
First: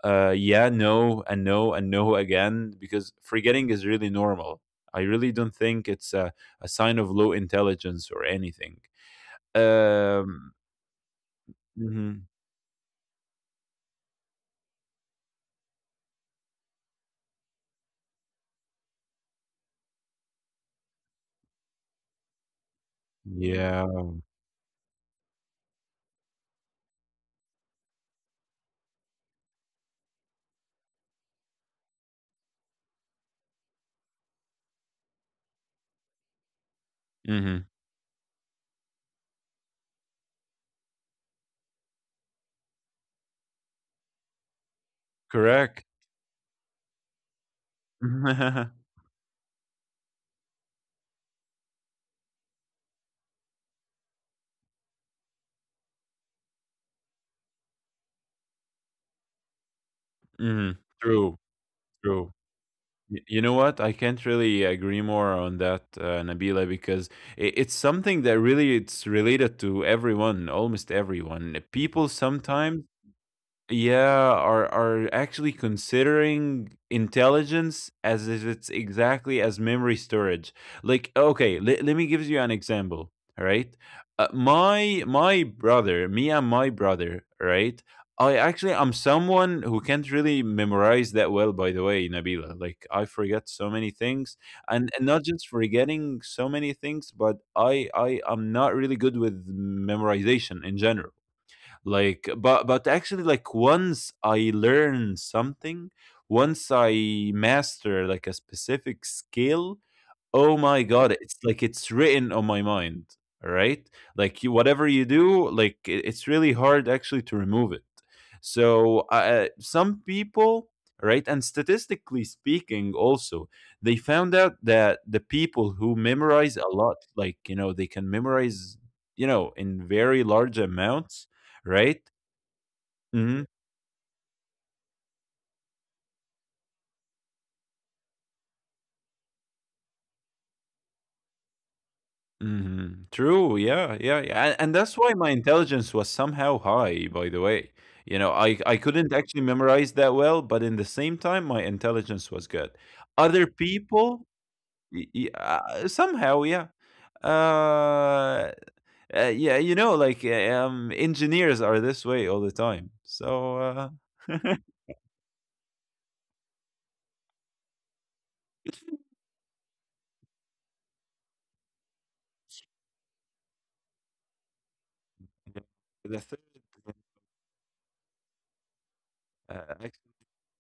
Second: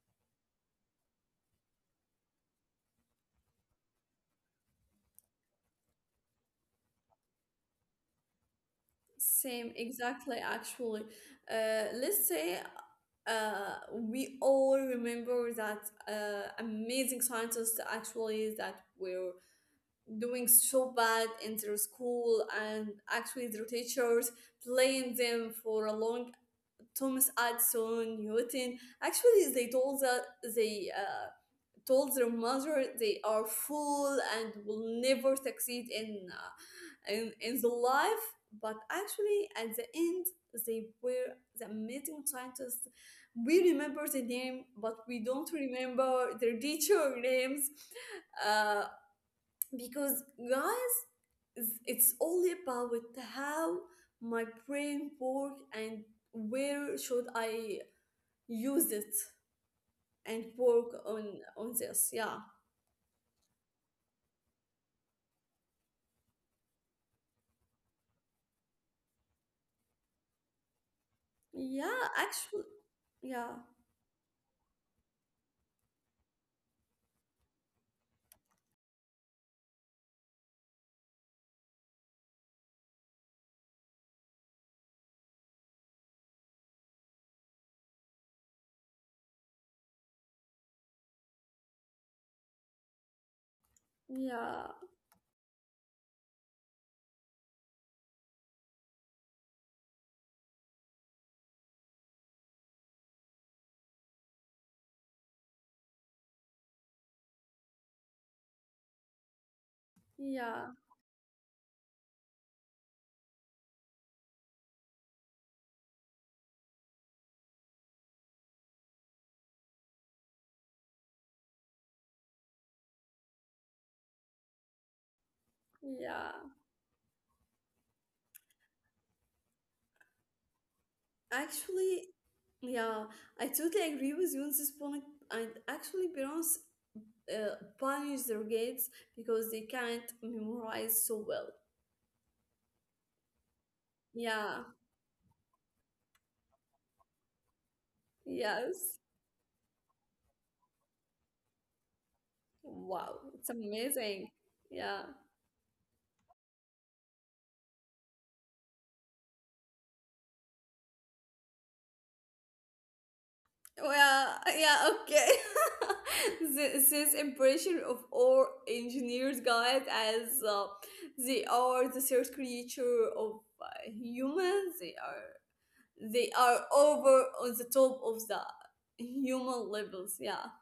Speaker 1: Yeah, no, and no, and no again, because forgetting is really normal. I really don't think it's a sign of low intelligence or anything.
Speaker 2: same, exactly.
Speaker 1: Um,
Speaker 2: Actually,
Speaker 1: mhm,
Speaker 2: let's say we all remember that amazing scientists actually that were doing so bad in their school, and actually their
Speaker 1: yeah.
Speaker 2: teachers blamed them for a long. Thomas Edison, Newton. Actually, they told that they told their mother they are fool and will never succeed in
Speaker 1: Hmm.
Speaker 2: the life. But actually, at the end, they were the amazing scientists. We remember the name, but we don't
Speaker 1: Correct.
Speaker 2: remember their teacher names,
Speaker 1: (laughs)
Speaker 2: uh, because guys, it's all about how my brain work and where should I use it and
Speaker 1: Hmm.
Speaker 2: work
Speaker 1: True.
Speaker 2: on this.
Speaker 1: True.
Speaker 2: Yeah,
Speaker 1: You know what? I can't really agree more on that, Nabila, because it's something that really it's related to everyone, almost everyone.
Speaker 2: yeah,
Speaker 1: People
Speaker 2: actually,
Speaker 1: sometimes,
Speaker 2: yeah,
Speaker 1: yeah, are actually considering intelligence as if it's exactly as memory storage. Like okay, let me give you an example. All right, my, my brother, me and my brother, right, I actually, I'm someone who can't really memorize that well, by the way, Nabila. Like I forget so many things,
Speaker 2: yeah,
Speaker 1: and not just forgetting so many things, but I am not really good with memorization in general. Like, but actually, like once I learn something, once I master like a specific skill, oh
Speaker 2: yeah,
Speaker 1: my God, it's like it's written on my mind, right? Like you, whatever you do, like it's really hard actually to remove it. So some people, right, and statistically speaking, also they found out that the people who
Speaker 2: yeah,
Speaker 1: memorize a lot, like you know, they can memorize, in very large amounts, right?
Speaker 2: actually, yeah,
Speaker 1: Mhm.
Speaker 2: I totally agree with you on this point. And actually parents punish their kids because they can't memorize so well.
Speaker 1: Hmm. True. Yeah. Yeah. Yeah. And,
Speaker 2: Yeah,
Speaker 1: and that's why my intelligence was somehow high, by the way. You know, I
Speaker 2: yes,
Speaker 1: couldn't actually memorize that well, but in the same time, my intelligence was good.
Speaker 2: wow,
Speaker 1: Other
Speaker 2: it's
Speaker 1: people,
Speaker 2: amazing. Yeah.
Speaker 1: somehow, yeah. Uh, yeah, you know, like engineers are this way all the time. So
Speaker 2: Well, yeah, okay. (laughs) This impression of all engineers, guys, as they are the third creature of humans. They are
Speaker 1: yeah, the third,
Speaker 2: over on the top of the human
Speaker 1: actually,
Speaker 2: levels. Yeah,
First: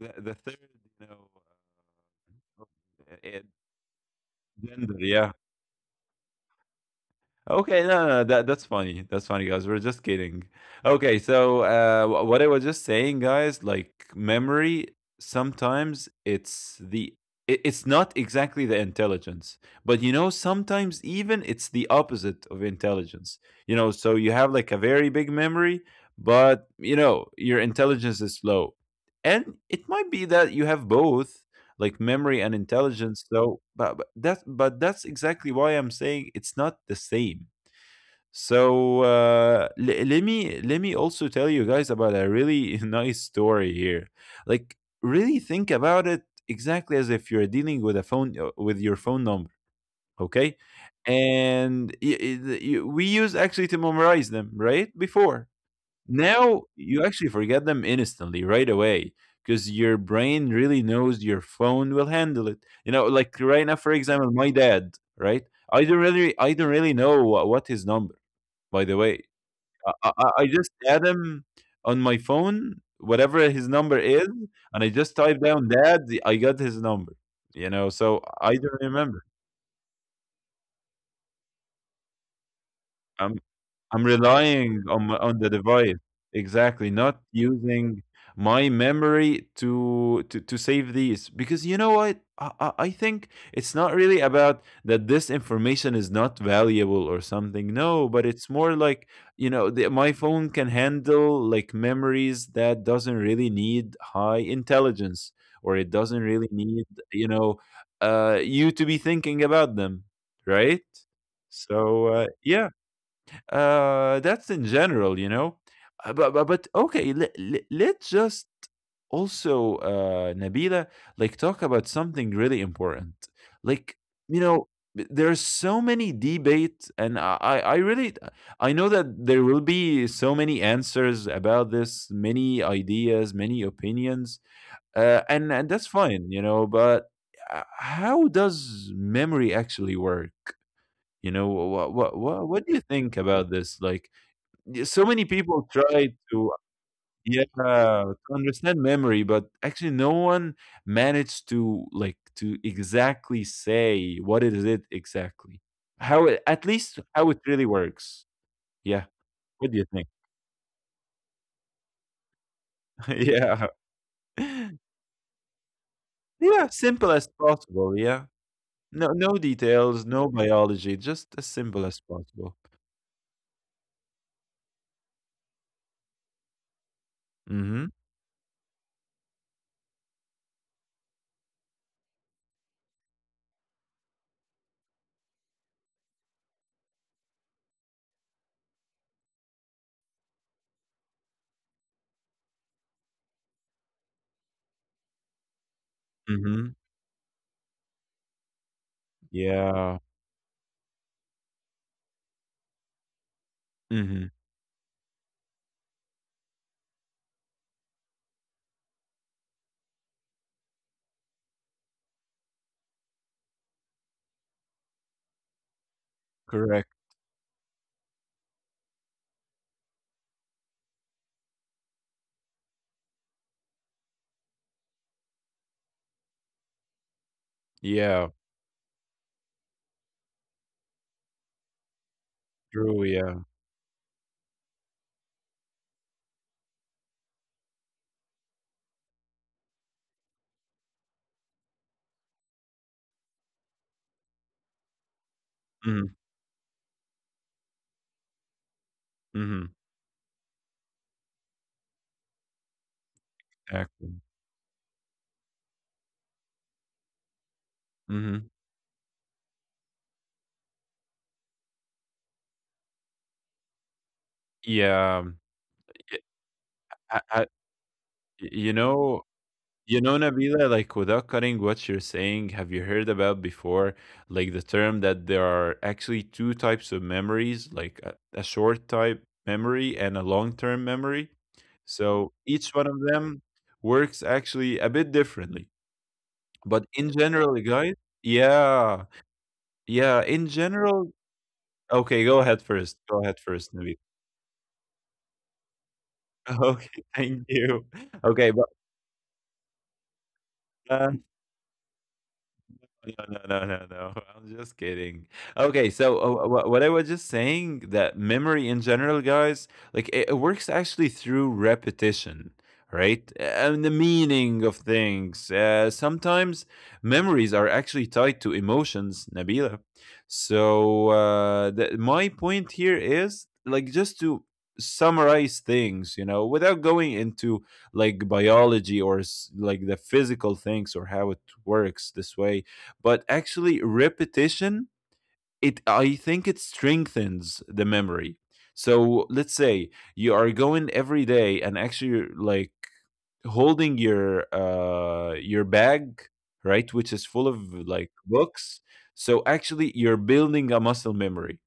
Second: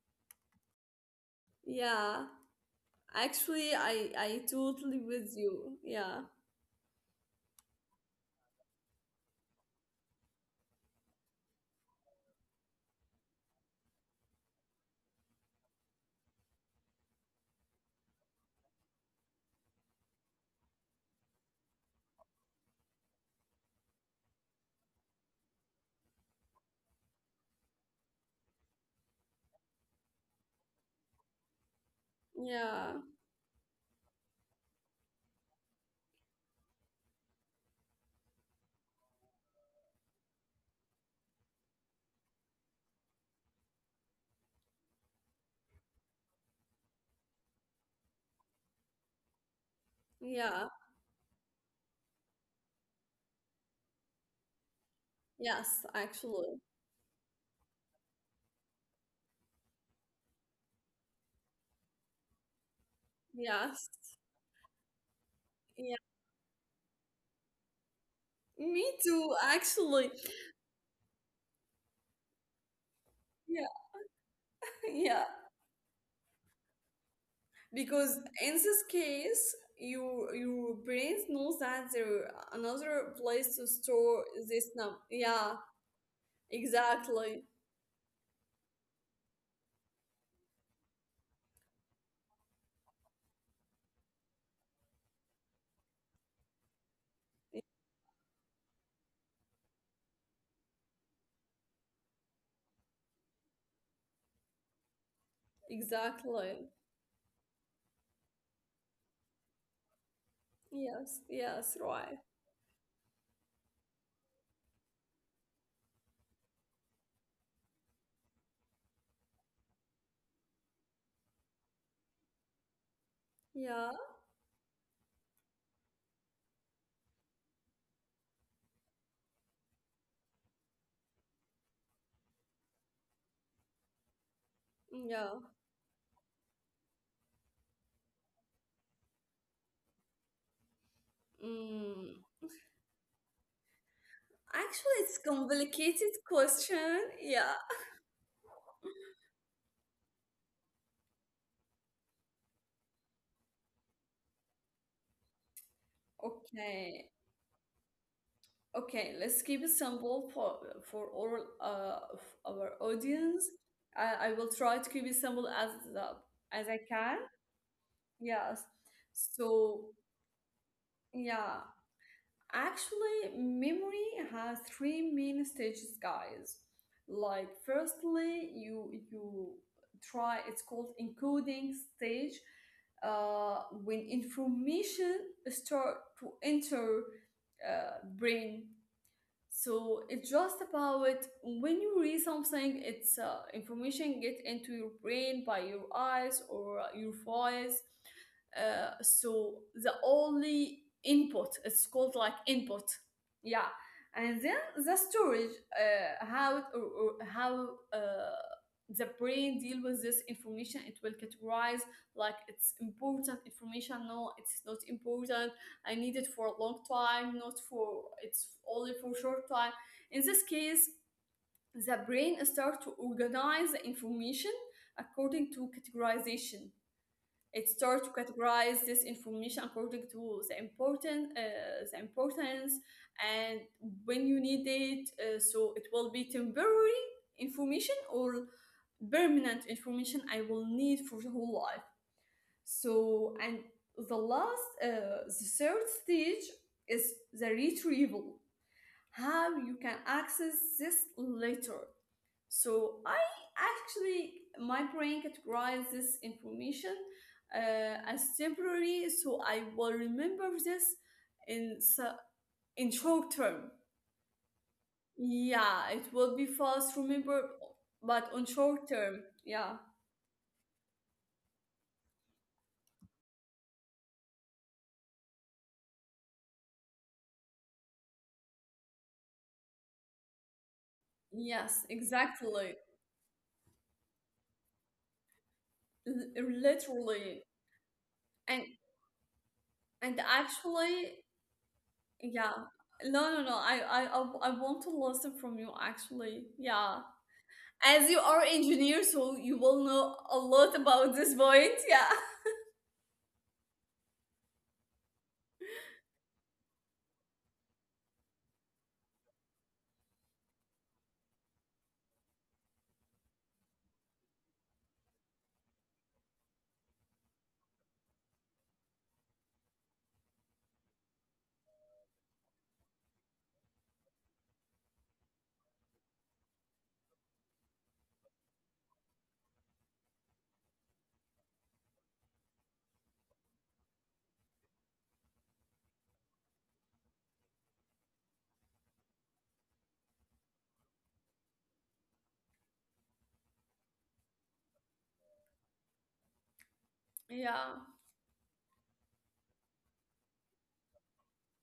Speaker 1: the third, you know,
Speaker 2: yeah.
Speaker 1: uh, uh,
Speaker 2: Actually, I
Speaker 1: gender,
Speaker 2: totally
Speaker 1: yeah.
Speaker 2: with you. Yeah,
Speaker 1: Okay, no, no, no, that's funny. That's funny, guys. We're just kidding. Okay, so what I was just saying, guys, like memory, sometimes it's not exactly the intelligence, but you know, sometimes even it's the opposite of intelligence. You know, so you have like a very big memory, but you know, your intelligence is low, and it might be that you have both. Like memory and
Speaker 2: yeah,
Speaker 1: intelligence, so but, but that's exactly why I'm saying it's not the same. So let me also tell you guys about a really (laughs) nice story here. Like really think about it exactly as if you're dealing with a phone, with your phone number, okay?
Speaker 2: yeah.
Speaker 1: And we used actually to memorize them right before.
Speaker 2: Yes, actually,
Speaker 1: Now you actually forget them instantly right away, because your brain really knows your phone will handle it. You know, like right now,
Speaker 2: yes.
Speaker 1: for example, my dad, right? I
Speaker 2: Yeah,
Speaker 1: don't really I don't really know what, his number, by
Speaker 2: me
Speaker 1: the way.
Speaker 2: too.
Speaker 1: I
Speaker 2: Actually,
Speaker 1: I I just add him on my phone, whatever his
Speaker 2: yeah,
Speaker 1: number is, and
Speaker 2: (laughs)
Speaker 1: I just
Speaker 2: yeah.
Speaker 1: type down "dad." I got his number, you know. So
Speaker 2: Because in
Speaker 1: I don't
Speaker 2: this
Speaker 1: remember.
Speaker 2: case your brain knows that there are another
Speaker 1: I'm
Speaker 2: place to
Speaker 1: I'm
Speaker 2: store this
Speaker 1: relying
Speaker 2: number.
Speaker 1: on the
Speaker 2: Yeah,
Speaker 1: device. Exactly, not
Speaker 2: exactly,
Speaker 1: using my memory to to save these, because you know what? I think it's not really about that this information is not valuable or something. No, but it's more like, my phone can handle like memories that doesn't really need high intelligence, or it doesn't really
Speaker 2: exactly.
Speaker 1: need, you know, you to be thinking about them, right?
Speaker 2: Yes, yes,
Speaker 1: So,
Speaker 2: right.
Speaker 1: uh, yeah, that's in general. But but okay, let's just also Nabila, like talk about something really important.
Speaker 2: Yeah,
Speaker 1: Like, you know, there are so many debates, and I know that there will be so many answers about this, many ideas, many opinions.
Speaker 2: yeah.
Speaker 1: And that's fine, you know, but how does memory actually work? You know, what what
Speaker 2: Mm.
Speaker 1: what, what do you think about this? Like
Speaker 2: Actually
Speaker 1: so
Speaker 2: it's
Speaker 1: many people try
Speaker 2: complicated
Speaker 1: to,
Speaker 2: question,
Speaker 1: yeah,
Speaker 2: yeah.
Speaker 1: to understand memory, but actually no one managed to, like, to exactly say what is it exactly, how it, at least
Speaker 2: Okay,
Speaker 1: how it really works. Yeah.
Speaker 2: okay, let's keep
Speaker 1: What
Speaker 2: it
Speaker 1: do you think?
Speaker 2: simple for all of our
Speaker 1: (laughs)
Speaker 2: audience.
Speaker 1: Yeah.
Speaker 2: I will
Speaker 1: (laughs)
Speaker 2: try to keep it simple uh,
Speaker 1: Yeah,
Speaker 2: as I
Speaker 1: simple
Speaker 2: can.
Speaker 1: as possible. Yeah,
Speaker 2: Yes.
Speaker 1: no, no
Speaker 2: So,
Speaker 1: details, no biology, just as
Speaker 2: yeah,
Speaker 1: simple as possible.
Speaker 2: actually, memory has three main stages, guys. Like,
Speaker 1: Mm-hmm.
Speaker 2: firstly, you try, it's called encoding stage, when information start to enter brain. So it's just about when you read something, it's information get into your brain by your eyes
Speaker 1: Mm-hmm.
Speaker 2: or your voice. So the
Speaker 1: Yeah.
Speaker 2: only input, it's called like input, yeah.
Speaker 1: Mm-hmm.
Speaker 2: And then the storage, how it, or how the brain deal with this information, it will categorize like it's important information. No, it's not important. I need it for a long
Speaker 1: Correct.
Speaker 2: time, not for it's only for short time. In this case, the brain starts to organize the information according to categorization. It starts to
Speaker 1: Yeah.
Speaker 2: categorize this information according to the important, the importance,
Speaker 1: True. Yeah.
Speaker 2: and when you need it. So it will be temporary information or permanent information I will need for the whole life. So, and the last, the third
Speaker 1: Mm-hmm.
Speaker 2: stage is the retrieval, how
Speaker 1: Mm-hmm.
Speaker 2: you can access this later. So, I
Speaker 1: Exactly.
Speaker 2: actually, my brain categorizes this information uh, as
Speaker 1: Mm-hmm.
Speaker 2: temporary, so I will remember this in, s- in short term.
Speaker 1: Yeah,
Speaker 2: Yeah,
Speaker 1: y
Speaker 2: it will be fast,
Speaker 1: I
Speaker 2: remember, but on
Speaker 1: you
Speaker 2: short
Speaker 1: know
Speaker 2: term, yeah.
Speaker 1: Nabila, like, without cutting what you're saying, have you heard about before, like, the term that there are actually 2 types of memories, like, a short type memory and a long-term memory?
Speaker 2: Yes,
Speaker 1: So, each
Speaker 2: exactly.
Speaker 1: one of them works actually a bit differently.
Speaker 2: L-
Speaker 1: But in
Speaker 2: literally.
Speaker 1: general, guys,
Speaker 2: And
Speaker 1: yeah,
Speaker 2: And
Speaker 1: yeah, in
Speaker 2: actually,
Speaker 1: general, okay, go
Speaker 2: yeah.
Speaker 1: ahead first. Go
Speaker 2: No, no,
Speaker 1: ahead
Speaker 2: no. I,
Speaker 1: first,
Speaker 2: I,
Speaker 1: Nabila.
Speaker 2: I I want to listen from you. Actually,
Speaker 1: (laughs) Okay,
Speaker 2: yeah.
Speaker 1: thank you.
Speaker 2: As you are
Speaker 1: Okay, but,
Speaker 2: engineer, so you will know a lot
Speaker 1: uh
Speaker 2: about this point. Yeah. (laughs)
Speaker 1: no, no, no, no, no. (laughs) I'm just kidding. Okay, so, what I was just saying that memory in general, guys, like it works actually through repetition, right? And the meaning of things. Sometimes memories are actually tied to emotions, Nabila. So, my point here is like just to summarize things, you know, without going into like biology or like the physical things or how it works this way, but actually repetition, it I think it strengthens the memory. So let's say you are going every day and actually like holding your bag, right, which is full of
Speaker 2: Yeah.
Speaker 1: like books. So actually you're building a muscle memory.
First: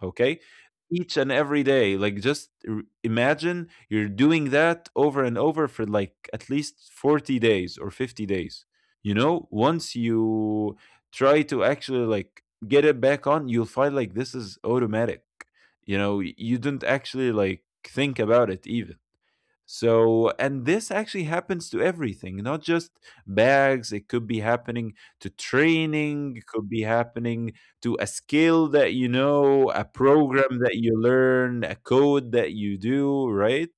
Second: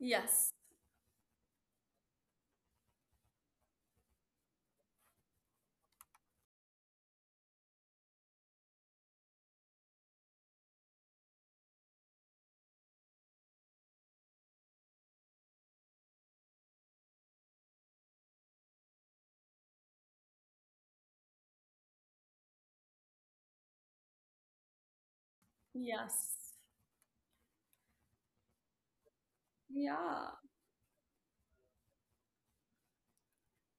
Speaker 1: Okay? Each and every day, like just imagine you're doing that over and over for like at least 40 days or 50 days. Once you try to actually like get it back on, you'll find like this is automatic. You didn't actually like think about it even. So, and this actually happens to everything, not just bags. It could be happening to training, it
Speaker 2: Yes.
Speaker 1: could be happening to a skill that you know, a
Speaker 2: Yeah.
Speaker 1: program that you learn, a code that you do, right?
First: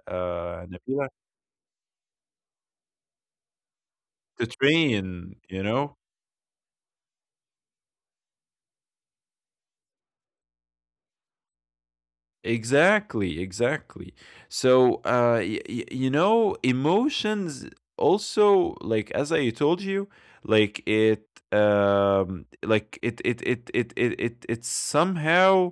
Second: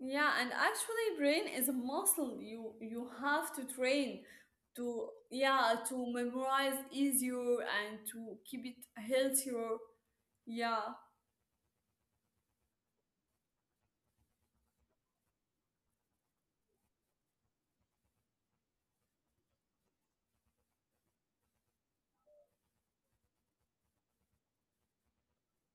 Speaker 2: Yeah. And
Speaker 1: Nabila,
Speaker 2: actually, brain is a muscle. You have to train,
Speaker 1: to
Speaker 2: to
Speaker 1: train, you
Speaker 2: yeah,
Speaker 1: know?
Speaker 2: to memorize easier and to keep it healthier. Yeah.
Speaker 1: Exactly, exactly. So, you know, emotions also, like as I told you, like it, it's somehow,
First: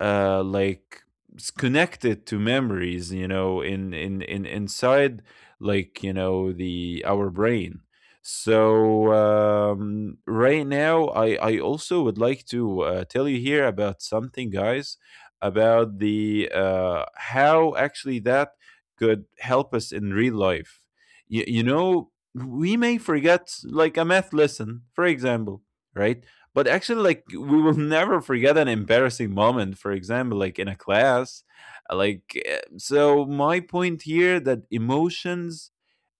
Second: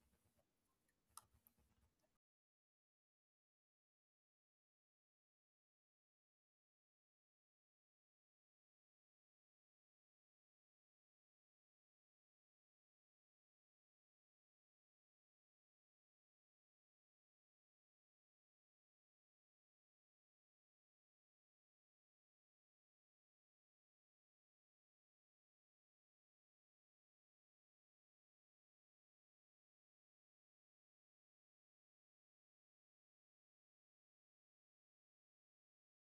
Speaker 1: like it's connected to memories. You know, in inside, the our brain. So, right now, I also would like to tell you here about something, guys, about the how actually that could help us in real life. You know, we may forget like a math lesson, for example, right? But actually, like we will (laughs) never forget an embarrassing moment, for example, like in a class. Like so, my point here that emotions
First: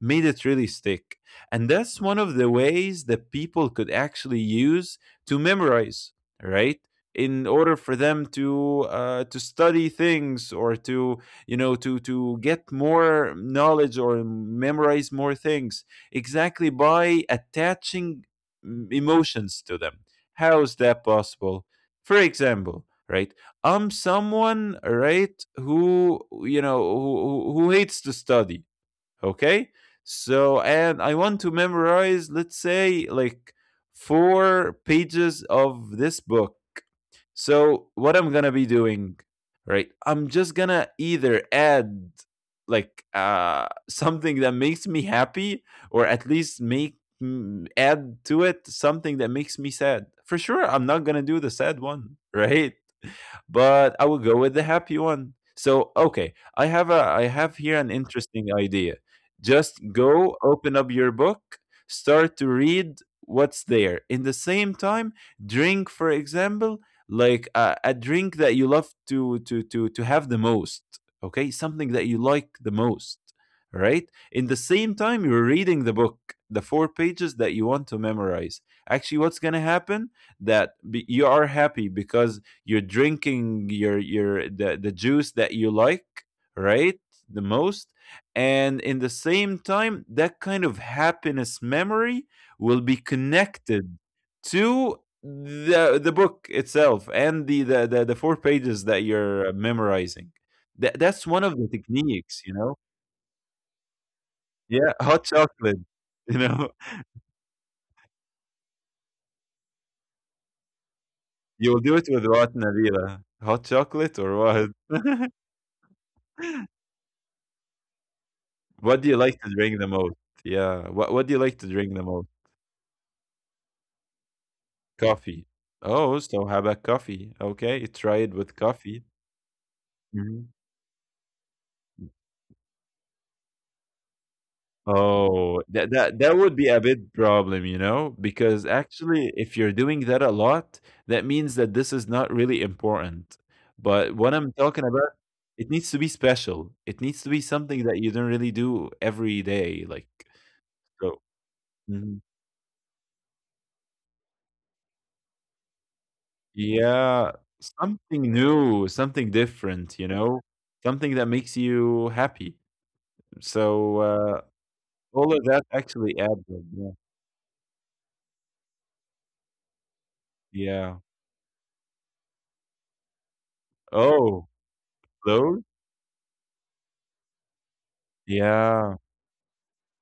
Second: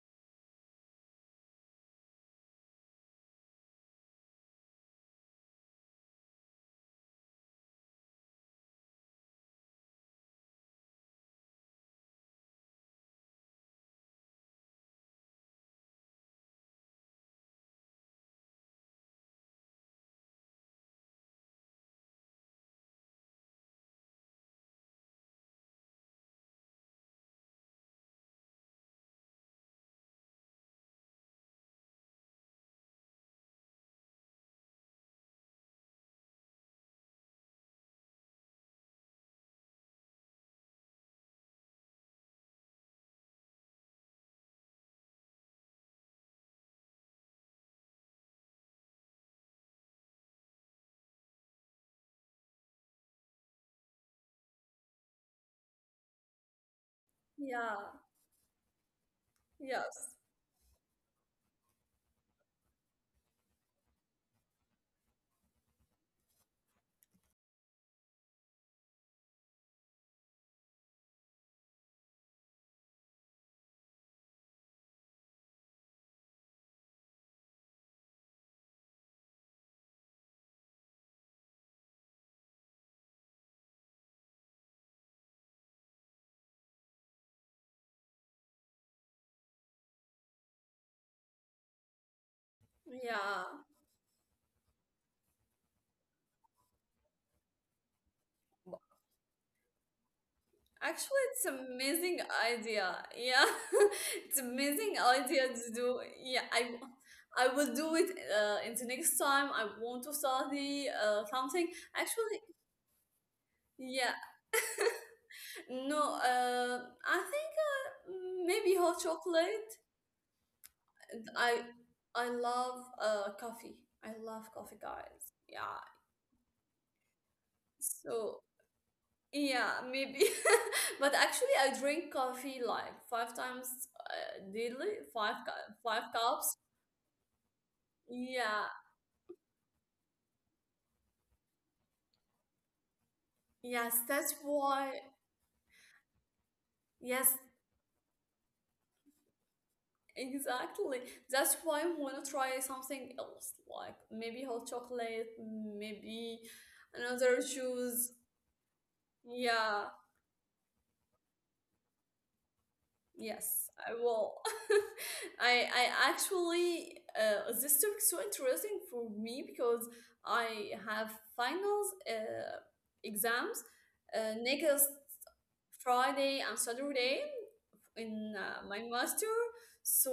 Speaker 1: made it really stick, and that's one of the ways that people could actually use to memorize, right? In order for them to study things or to get more knowledge or memorize more things exactly by attaching emotions to them. How is that possible, for example? Right, I'm someone, right, who you know, who hates to study. Okay. So, and I want to memorize, let's say, like four pages of this book. So what I'm gonna be doing, right? I'm just gonna either add like (laughs) something that makes me happy, or at least make, add to it something that makes me sad. For sure, I'm not gonna do the sad one. (laughs) Right? But I will go with the happy one. So, okay, I have here an
Speaker 2: Yeah.
Speaker 1: interesting idea. Just
Speaker 2: Yes.
Speaker 1: go open up your book, start to read what's there. In the same time, drink, for example, like a drink that you love to have the most. Okay, something that you like the most. Right. In the same time, you're reading the book, the four pages that you want to memorize. Actually, what's gonna happen? That be, you are happy because you're drinking your the juice that you like, right, the most. And in the same time, that kind of happiness memory will be
Speaker 2: Yeah.
Speaker 1: connected to the book itself and the four pages that you're memorizing. That's
Speaker 2: Actually,
Speaker 1: one
Speaker 2: it's
Speaker 1: of the
Speaker 2: amazing
Speaker 1: techniques, you know.
Speaker 2: idea. Yeah, (laughs) it's
Speaker 1: Yeah.
Speaker 2: amazing
Speaker 1: (laughs) Hot
Speaker 2: idea to
Speaker 1: chocolate,
Speaker 2: do.
Speaker 1: you
Speaker 2: Yeah,
Speaker 1: know.
Speaker 2: I will do it. In the next time I want to study
Speaker 1: (laughs)
Speaker 2: something.
Speaker 1: You will do it with
Speaker 2: Actually,
Speaker 1: rotten avila hot
Speaker 2: yeah,
Speaker 1: chocolate or what? (laughs)
Speaker 2: no. I think maybe
Speaker 1: What
Speaker 2: hot
Speaker 1: do you like to drink
Speaker 2: chocolate.
Speaker 1: the most? Yeah. What
Speaker 2: And
Speaker 1: do you like to drink the most?
Speaker 2: I love coffee. I love coffee, guys.
Speaker 1: Coffee.
Speaker 2: Yeah.
Speaker 1: Oh, so how about coffee? Okay, try it
Speaker 2: So
Speaker 1: with coffee.
Speaker 2: yeah, maybe.
Speaker 1: Mhm.
Speaker 2: (laughs) But actually, I drink coffee like five times daily,
Speaker 1: Oh, that
Speaker 2: five
Speaker 1: that that would
Speaker 2: cups.
Speaker 1: be a big problem, you know, because
Speaker 2: Yeah,
Speaker 1: actually, if you're doing that a lot, that means that this is not really important.
Speaker 2: yes,
Speaker 1: But what
Speaker 2: that's
Speaker 1: I'm talking
Speaker 2: why.
Speaker 1: about, it needs to be special. It needs to be
Speaker 2: Yes,
Speaker 1: something that you don't really do every day, like,
Speaker 2: exactly.
Speaker 1: so.
Speaker 2: That's why I want to try something else, like maybe hot chocolate, maybe
Speaker 1: Yeah,
Speaker 2: another juice.
Speaker 1: something new, something different,
Speaker 2: Yeah,
Speaker 1: you know, something that makes you happy.
Speaker 2: yes,
Speaker 1: So,
Speaker 2: I will.
Speaker 1: all of
Speaker 2: (laughs)
Speaker 1: that
Speaker 2: I
Speaker 1: actually adds up. Yeah.
Speaker 2: actually this topic so interesting for me because I
Speaker 1: Yeah.
Speaker 2: have finals exams
Speaker 1: Oh,
Speaker 2: next
Speaker 1: those?
Speaker 2: Friday and Saturday, in my
Speaker 1: Yeah.
Speaker 2: master. So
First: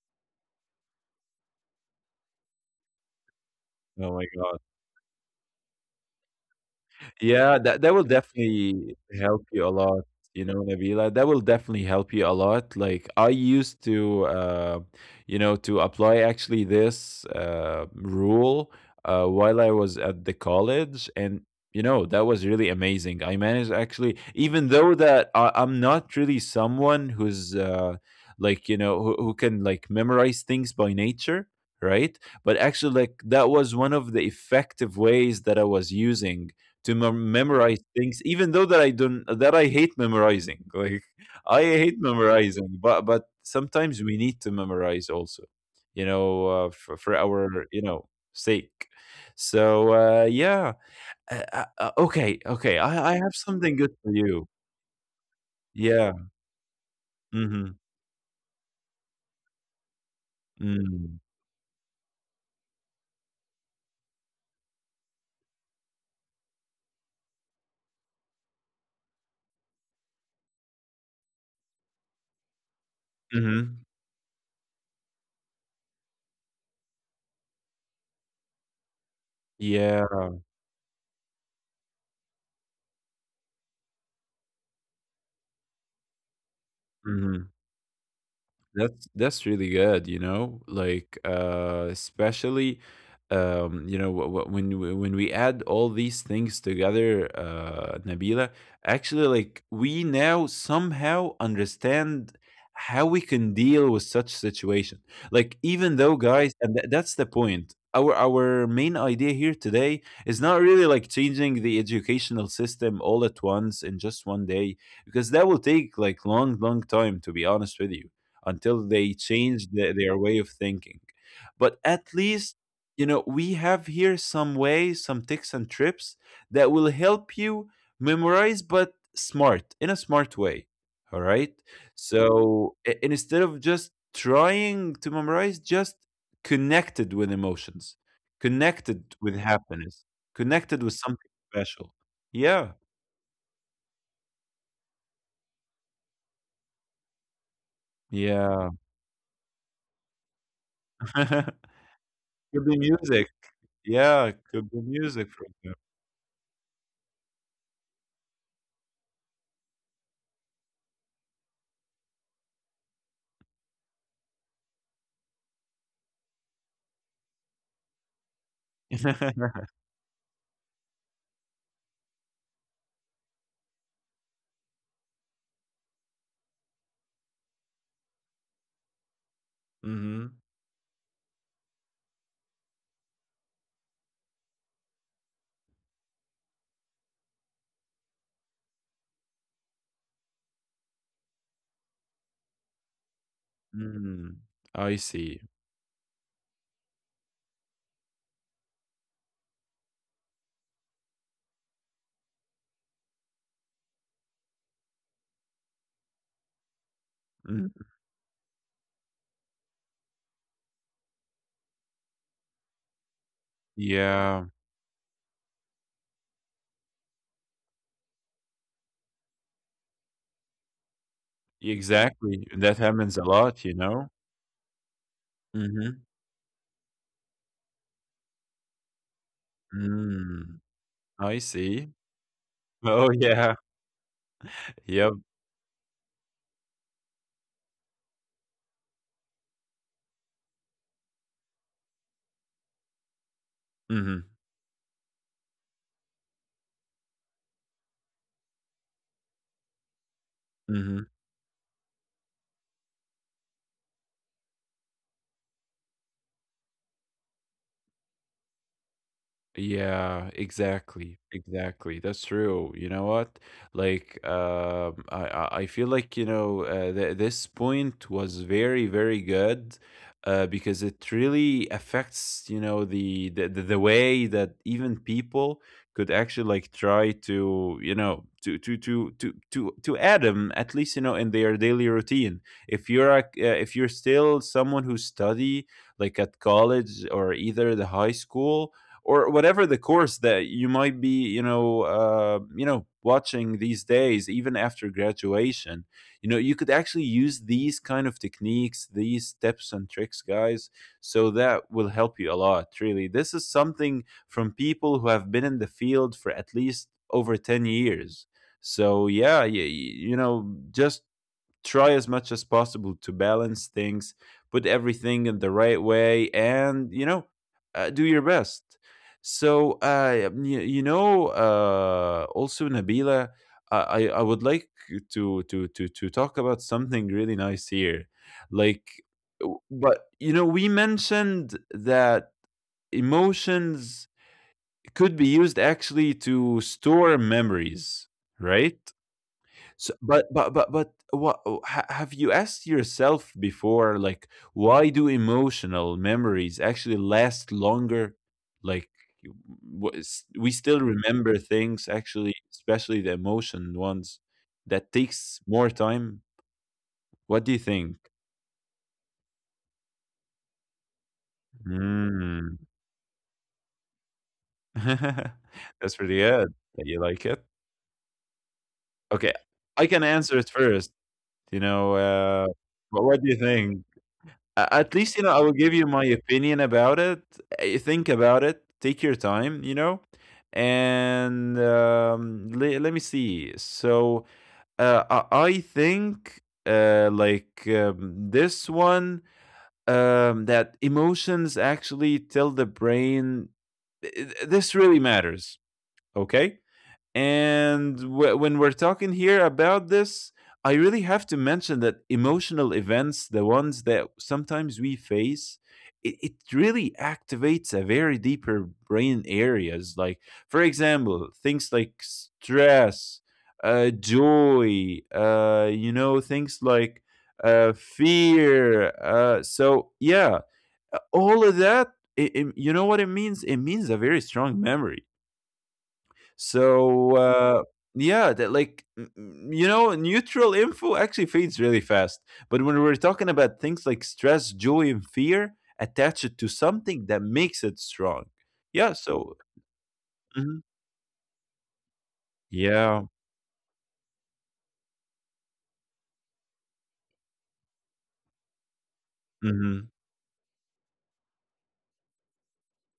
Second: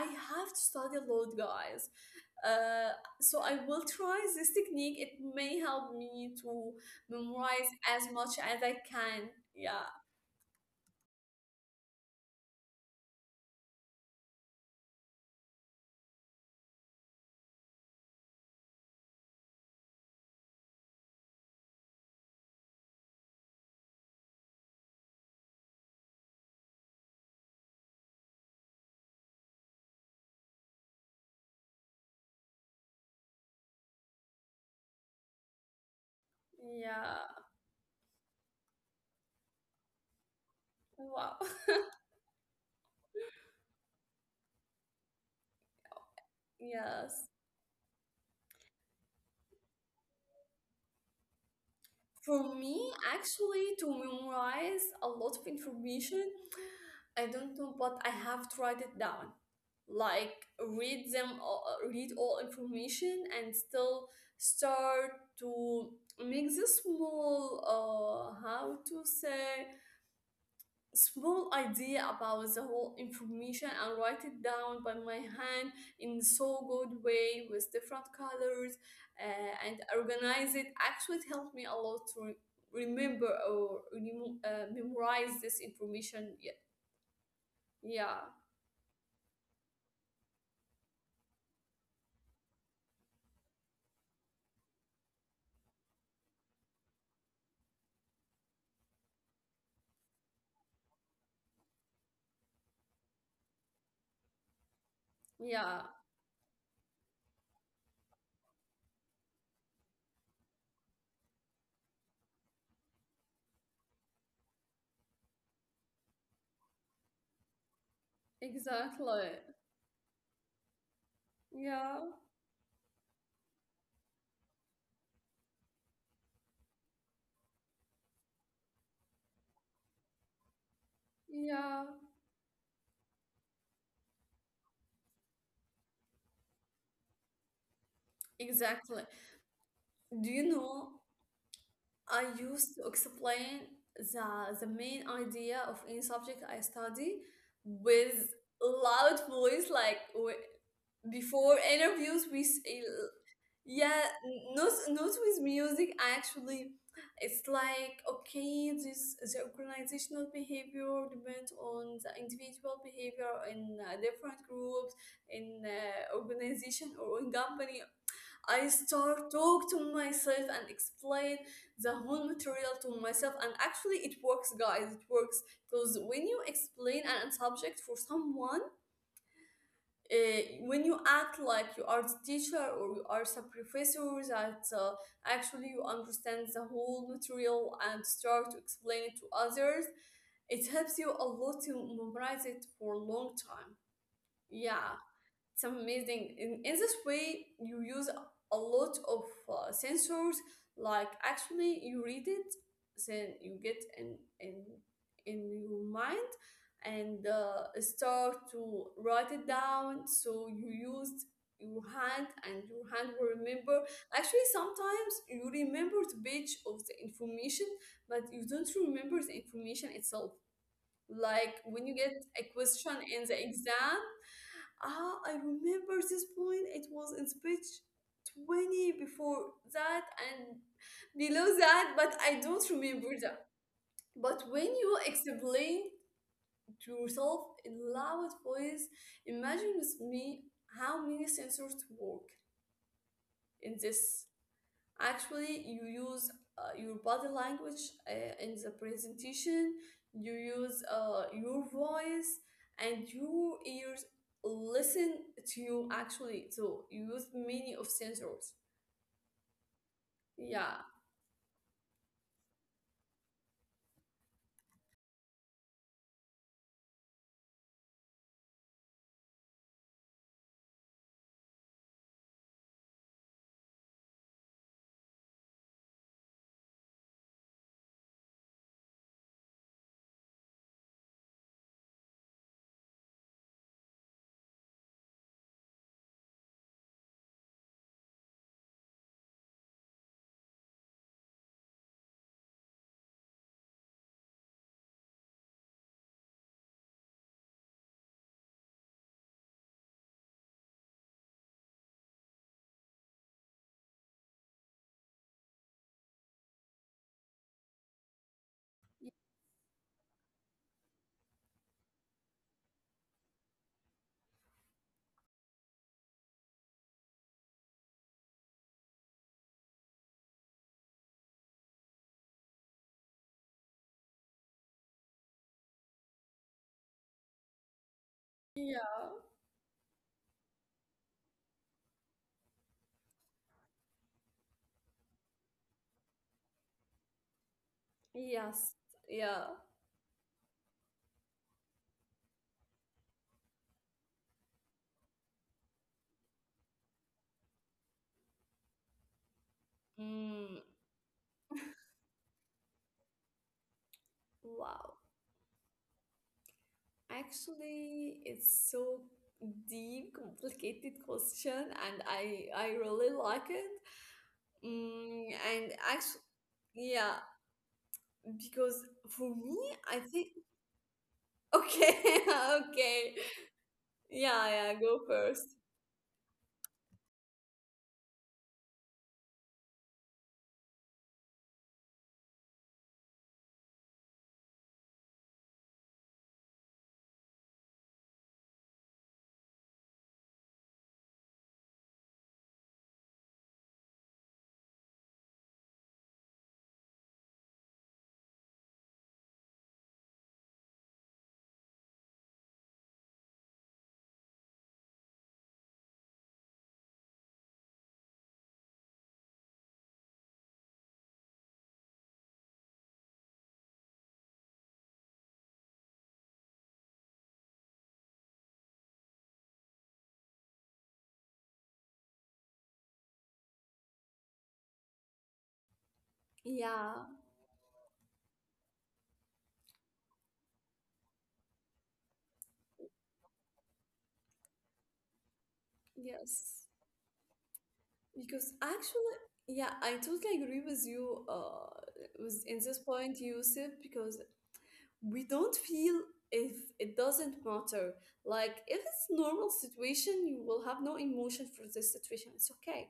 Speaker 2: I have to study a lot, guys. uh, so I will
Speaker 1: Oh
Speaker 2: try
Speaker 1: my
Speaker 2: this
Speaker 1: God.
Speaker 2: technique, it may help me to
Speaker 1: Yeah,
Speaker 2: memorize
Speaker 1: that will
Speaker 2: as much as I
Speaker 1: definitely
Speaker 2: can.
Speaker 1: help you a
Speaker 2: Yeah,
Speaker 1: lot, you know, Nabila. That will definitely help you a lot. Like I used to, to apply actually this rule while I was at the college, and that was really amazing. I managed actually, even though that I'm not really someone who's like you know who can like memorize things by nature, right? But actually like that was one of the effective ways that I was using to
Speaker 2: yeah,
Speaker 1: memorize things, even though that I don't, that I hate memorizing. (laughs) Like,
Speaker 2: wow,
Speaker 1: I hate memorizing, but sometimes we need to memorize also, you know,
Speaker 2: (laughs)
Speaker 1: for
Speaker 2: yes.
Speaker 1: our sake. So, yeah. Okay,
Speaker 2: For
Speaker 1: okay, i
Speaker 2: me,
Speaker 1: i have something
Speaker 2: actually,
Speaker 1: good
Speaker 2: to
Speaker 1: for you.
Speaker 2: memorize a lot of
Speaker 1: Yeah.
Speaker 2: information, I don't
Speaker 1: Mm-hmm.
Speaker 2: know, but I have to write it down. Like
Speaker 1: Mm-hmm.
Speaker 2: read them, read all information, and still start to make the small, how to say, small idea about the whole information
Speaker 1: Mm-hmm.
Speaker 2: and write it down by my hand in so good way with different colors, and
Speaker 1: Yeah.
Speaker 2: organize it, actually it helped me a lot to remember or memorize this information, yeah,
Speaker 1: Mhm.
Speaker 2: yeah,
Speaker 1: That's really good, you know, like especially you know when we add all these things together, Nabila, actually, like we now somehow understand how we can deal with such situation. Like
Speaker 2: yeah,
Speaker 1: even though, guys, and that's the point. Our main idea here today is not really like changing the educational system all at once in just one day, because that will take like long, long time. To be honest with you, until they
Speaker 2: exactly,
Speaker 1: change their way of thinking. But at
Speaker 2: yeah,
Speaker 1: least, you know, we have here some ways, some tips and trips that will help you memorize, but smart, in a smart way. All right.
Speaker 2: yeah,
Speaker 1: So, instead of just trying to memorize, just connected with emotions,
Speaker 2: exactly.
Speaker 1: connected with happiness,
Speaker 2: Do you
Speaker 1: connected with
Speaker 2: know,
Speaker 1: something special.
Speaker 2: I
Speaker 1: Yeah.
Speaker 2: used to explain the main idea of any subject I study with
Speaker 1: Yeah.
Speaker 2: loud voice, like before
Speaker 1: (laughs)
Speaker 2: interviews,
Speaker 1: Could be music.
Speaker 2: yeah,
Speaker 1: Yeah. Could be
Speaker 2: not not
Speaker 1: music, for
Speaker 2: with music actually. It's like okay, this the organizational behavior depends on the individual behavior in different groups, in organization or in company. I
Speaker 1: example.
Speaker 2: start
Speaker 1: (laughs)
Speaker 2: talk to myself and explain the whole material to myself, and actually it works, guys, it works. Because when you explain an subject for someone,
Speaker 1: Mhm.
Speaker 2: when you act like you are the teacher or you are the professor, that actually you understand the whole material and start to explain it to others, it helps you a lot to memorize it for a long time,
Speaker 1: Mm. I
Speaker 2: yeah.
Speaker 1: see.
Speaker 2: It's amazing. In this way you use a lot of sensors. Like actually you read it, then you get in your mind, and
Speaker 1: Mm.
Speaker 2: start to write it down, so you used your hand, and your hand will remember.
Speaker 1: Yeah,
Speaker 2: Actually sometimes you remember the page of the information, but you don't remember the information itself. Like when you get
Speaker 1: exactly.
Speaker 2: a
Speaker 1: That
Speaker 2: question
Speaker 1: happens a
Speaker 2: in the
Speaker 1: lot, you
Speaker 2: exam,
Speaker 1: know?
Speaker 2: ah, I
Speaker 1: Mhm.
Speaker 2: remember this point. It was in speech 20 before that
Speaker 1: Mm.
Speaker 2: and
Speaker 1: I
Speaker 2: below
Speaker 1: see.
Speaker 2: that, but I don't
Speaker 1: Oh,
Speaker 2: remember that.
Speaker 1: yeah.
Speaker 2: But when
Speaker 1: (laughs)
Speaker 2: you
Speaker 1: Yep.
Speaker 2: explain to yourself in loud voice, imagine with me how many sensors work in
Speaker 1: Mhm.
Speaker 2: this. Actually you use your body language in the presentation, you use
Speaker 1: Mhm.
Speaker 2: your voice and your ears listen to you. Actually so you use many of sensors,
Speaker 1: Yeah,
Speaker 2: yeah,
Speaker 1: exactly. Exactly. That's true. You know what? Like, I feel like, you know, th this point was very, very good, because it really affects, you know, the way that even people could actually like try to, you know, to add them at least, you know, in their daily routine. If you're still someone who study like at college, or either the high school, or whatever the course that you might be, watching these days, even after graduation. You know, you could actually use these kind of techniques, these tips and tricks, guys. So that will help you a lot, really. This is something from people who have been in the field for at least over 10 years. So, yeah, just try as much as possible to balance things, put everything in the right way, and do your best. So, also Nabila, I would like to talk about something really nice here, like,
Speaker 2: yeah,
Speaker 1: but you know, we mentioned that emotions could be used actually to store memories, right?
Speaker 2: yes, yeah.
Speaker 1: So, but have you asked yourself before? Like, why do emotional memories actually last longer? Like, you- we
Speaker 2: Mm,
Speaker 1: still remember things, actually, especially the emotion ones that
Speaker 2: wow,
Speaker 1: takes more time. What do you think?
Speaker 2: actually it's so deep complicated question, and
Speaker 1: Mm.
Speaker 2: i really like it. Mm,
Speaker 1: (laughs)
Speaker 2: and
Speaker 1: That's pretty
Speaker 2: actually
Speaker 1: good. You like
Speaker 2: yeah,
Speaker 1: it?
Speaker 2: because
Speaker 1: Okay,
Speaker 2: for me,
Speaker 1: I can
Speaker 2: I
Speaker 1: answer
Speaker 2: think
Speaker 1: it first. You know,
Speaker 2: okay, (laughs)
Speaker 1: but what
Speaker 2: okay.
Speaker 1: do you think?
Speaker 2: Yeah,
Speaker 1: A
Speaker 2: yeah,
Speaker 1: At
Speaker 2: go
Speaker 1: least, you know, I will
Speaker 2: first.
Speaker 1: give you my opinion about it. Think about it. Take your time, you know? And, le let me see. So, I think, like, this one, that emotions actually tell the brain th th this really matters, okay? And when we're talking here about this, I really have to mention that emotional events, the ones that sometimes we face, it really activates a very deeper brain areas. Like, for example, things like stress, joy, things like fear. So, yeah, all of that, you know what it means? It means a very strong memory.
Speaker 2: Yeah,
Speaker 1: So, yeah, that like you know, neutral info actually fades really fast. But when we're talking about things like stress, joy, and fear, attach it to
Speaker 2: yes.
Speaker 1: something that makes it strong.
Speaker 2: Because
Speaker 1: Yeah.
Speaker 2: actually,
Speaker 1: So.
Speaker 2: yeah, I totally
Speaker 1: Mhm.
Speaker 2: agree with you with in this
Speaker 1: Yeah.
Speaker 2: point, Yusuf, because we don't feel if it doesn't matter. Like if it's normal
Speaker 1: Hmm.
Speaker 2: situation, you will have no emotion for this situation. It's okay.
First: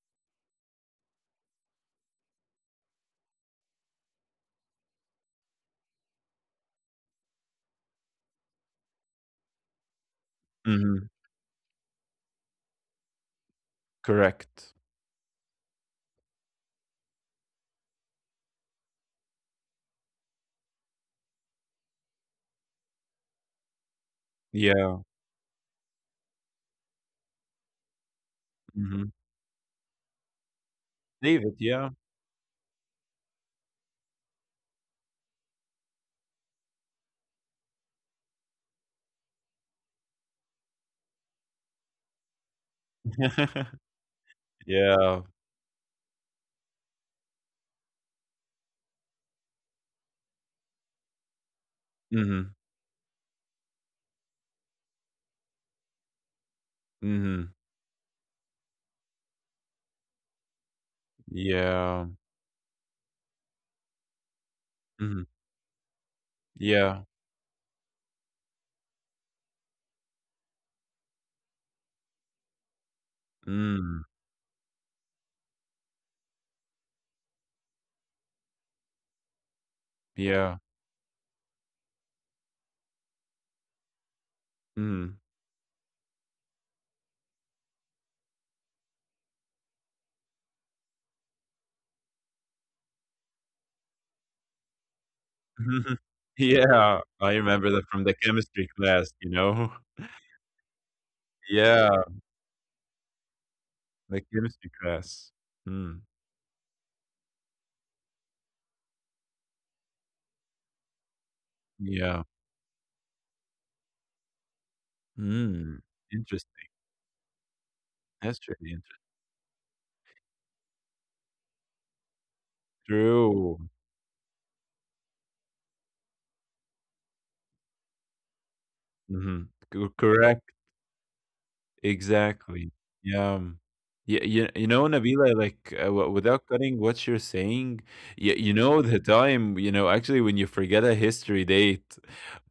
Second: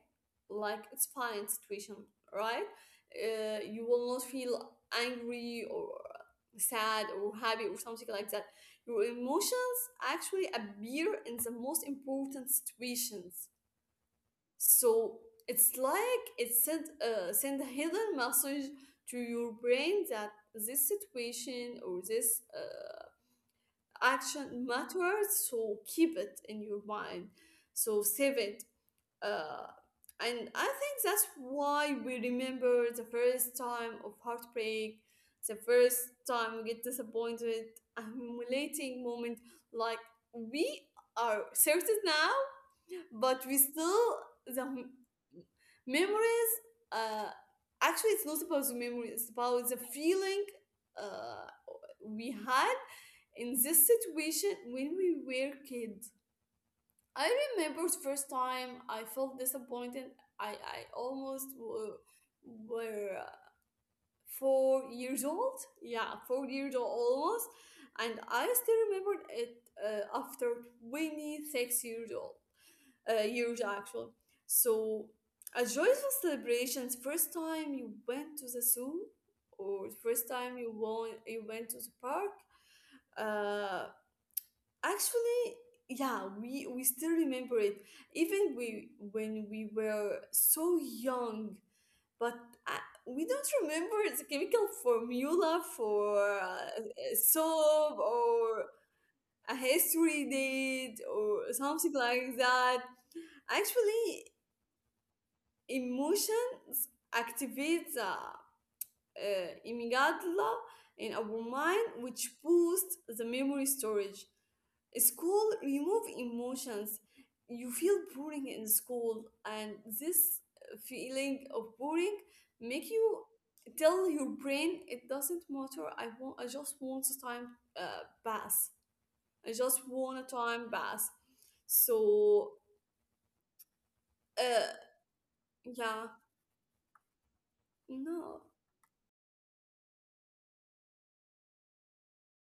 Speaker 2: Like it's fine situation, right? You will not feel angry or sad or happy or something like that. Your emotions actually appear
Speaker 1: Hmm.
Speaker 2: in the most important situations.
Speaker 1: Correct.
Speaker 2: So it's like it sent send a hidden message to your brain that this situation or this action
Speaker 1: Yeah.
Speaker 2: matters, so keep it in your mind, so save it,
Speaker 1: Hmm.
Speaker 2: uh, and I think that's
Speaker 1: David. Yeah.
Speaker 2: why we remember the first time of heartbreak, the first time we get disappointed, a humiliating moment. Like we are certain now, but we
Speaker 1: (laughs)
Speaker 2: still the hum-
Speaker 1: Yeah.
Speaker 2: memories, uh, actually it's not about the memory, it's about the feeling uh, we
Speaker 1: Hmm.
Speaker 2: had in this situation when we were kids. I
Speaker 1: Hmm.
Speaker 2: remember the first time I felt disappointed. I
Speaker 1: Yeah.
Speaker 2: were four
Speaker 1: Hmm.
Speaker 2: years old. Yeah, 4 years old
Speaker 1: Yeah.
Speaker 2: almost. And I still remembered it after 26 years old, years
Speaker 1: Mm.
Speaker 2: actually. So, a joyful celebrations. First time you went to the zoo, or the first time
Speaker 1: Yeah.
Speaker 2: you won, you went to the park, uh,
Speaker 1: Mm.
Speaker 2: actually, yeah, we still remember it. Even we when we were so young. But I, we don't remember the chemical
Speaker 1: (laughs)
Speaker 2: formula
Speaker 1: Mhm.
Speaker 2: for
Speaker 1: Yeah, I remember that
Speaker 2: soap,
Speaker 1: from the
Speaker 2: or
Speaker 1: chemistry class, you
Speaker 2: a
Speaker 1: know? (laughs)
Speaker 2: history date or
Speaker 1: Yeah,
Speaker 2: something like that.
Speaker 1: the
Speaker 2: Actually,
Speaker 1: chemistry class. Mm,
Speaker 2: emotions activate the amygdala in our mind,
Speaker 1: yeah.
Speaker 2: which boosts the memory storage. School
Speaker 1: Mm,
Speaker 2: remove
Speaker 1: interesting.
Speaker 2: emotions. You feel
Speaker 1: That's
Speaker 2: boring in
Speaker 1: really interesting.
Speaker 2: school, and this feeling of boring make you
Speaker 1: True.
Speaker 2: tell your brain it doesn't matter. I want. I just want the time pass.
Speaker 1: Mhm.
Speaker 2: I just want a
Speaker 1: Correct.
Speaker 2: time pass. So
Speaker 1: Exactly. Yeah. Yeah, you
Speaker 2: uh,
Speaker 1: know, Nabila, like
Speaker 2: yeah,
Speaker 1: without cutting what you're saying, you,
Speaker 2: no,
Speaker 1: you know, actually when you forget a history date,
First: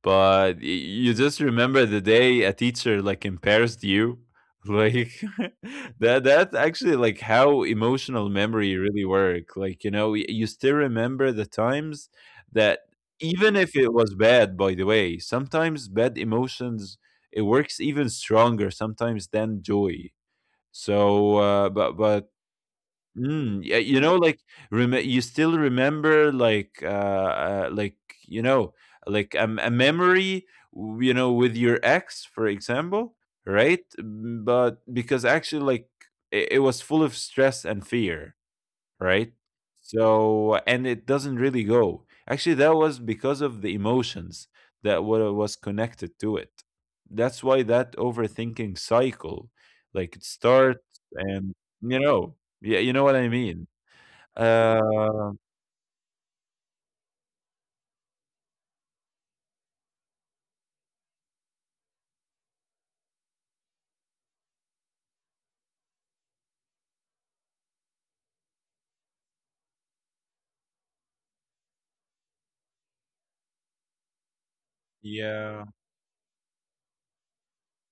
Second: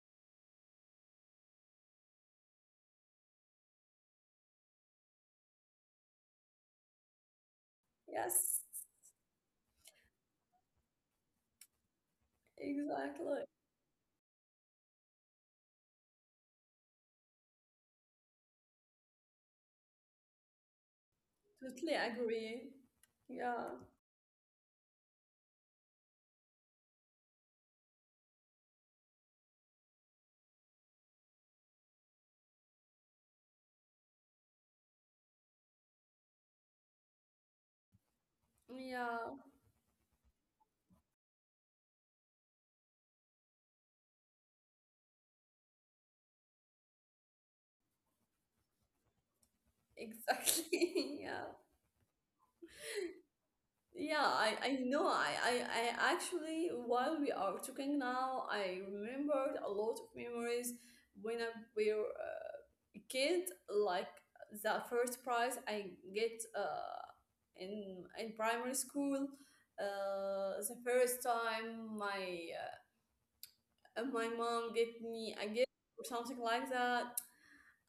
Speaker 1: but you just remember the day a teacher like embarrassed you. (laughs) Like (laughs) that's actually like how emotional
Speaker 2: yes,
Speaker 1: memory really work. Like, you know, you still remember the times that,
Speaker 2: exactly.
Speaker 1: even if it was bad. By the way, sometimes bad emotions, it works even stronger sometimes than joy. So, uh, but
Speaker 2: Totally
Speaker 1: but
Speaker 2: agree.
Speaker 1: mm,
Speaker 2: Yeah,
Speaker 1: yeah, you know, like, you still remember like you know like a memory, you know, with your ex, for example, right? Mm. But because actually, like it was full of stress and fear,
Speaker 2: yeah,
Speaker 1: right? So, and it doesn't really go. Actually, that was because of the emotions that was connected to it. That's why that overthinking cycle,
Speaker 2: (laughs)
Speaker 1: like it starts
Speaker 2: exactly. Yeah.
Speaker 1: and, you know, yeah, you know what I mean?
Speaker 2: Yeah, I know. I,
Speaker 1: Uh,
Speaker 2: I, I actually, while we are talking now, I remembered a lot of memories when I were a kid, like the first prize I get in primary school. The first time my my mom get me a
Speaker 1: yeah,
Speaker 2: gift or something like that.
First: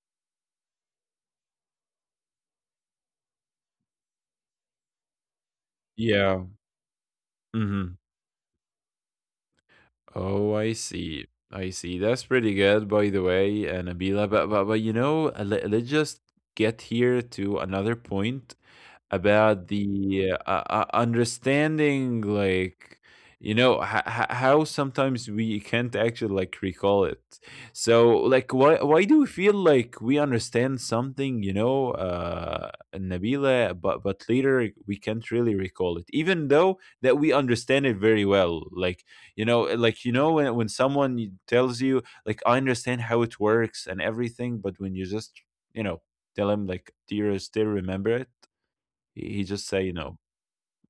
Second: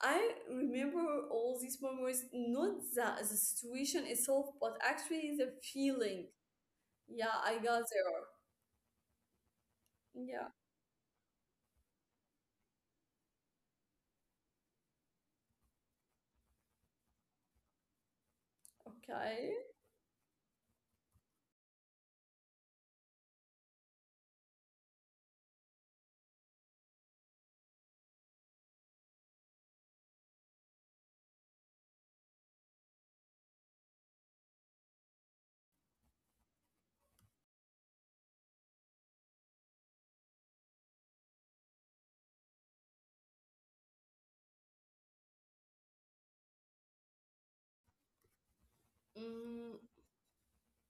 Speaker 2: I remember all these memories, not the situation itself, but actually the feeling.
Speaker 1: yeah.
Speaker 2: Yeah, I got
Speaker 1: Mm-hmm.
Speaker 2: there. Yeah,
Speaker 1: Oh, I see. I see. That's pretty good, by the way, and Abila. But you know, let's just get here to another point
Speaker 2: okay.
Speaker 1: about the understanding, like you know, how sometimes we can't actually like recall it. So like, why do we feel like we understand something, you know, Nabila, but later we can't really recall it even though that we understand it very well. Like you know, like you know, when someone tells you like, I understand how it works and everything, but when you just, you know, tell him like, do you still remember it, he just
Speaker 2: Mm,
Speaker 1: say no.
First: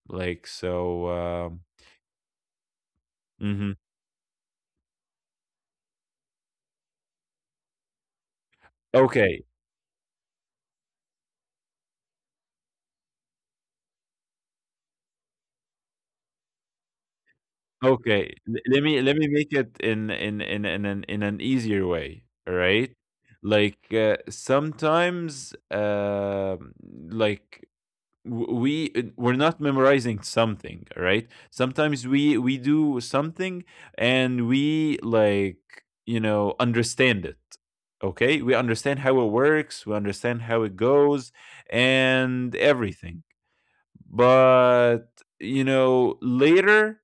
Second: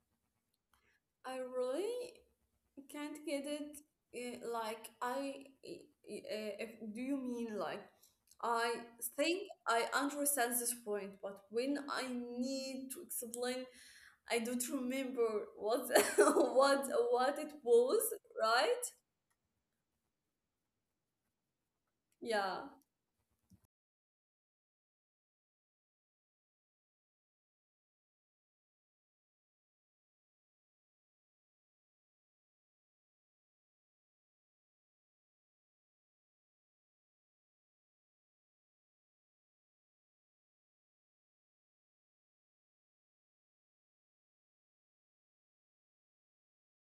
Speaker 1: Like, so,
Speaker 2: I really can't get
Speaker 1: mhm.
Speaker 2: it. Like I, if, do you mean like I think
Speaker 1: Okay,
Speaker 2: I understand this point, but when I need to explain, I don't remember what (laughs) what what it was,
Speaker 1: okay. Le Let
Speaker 2: right?
Speaker 1: me let me make it in an easier way,
Speaker 2: Yeah.
Speaker 1: alright? Like, sometimes, like, w we we're not memorizing something, alright? Sometimes we do something and we, like, you know, understand it, okay? We understand how it works, we understand how it goes, and everything. But, you know, later,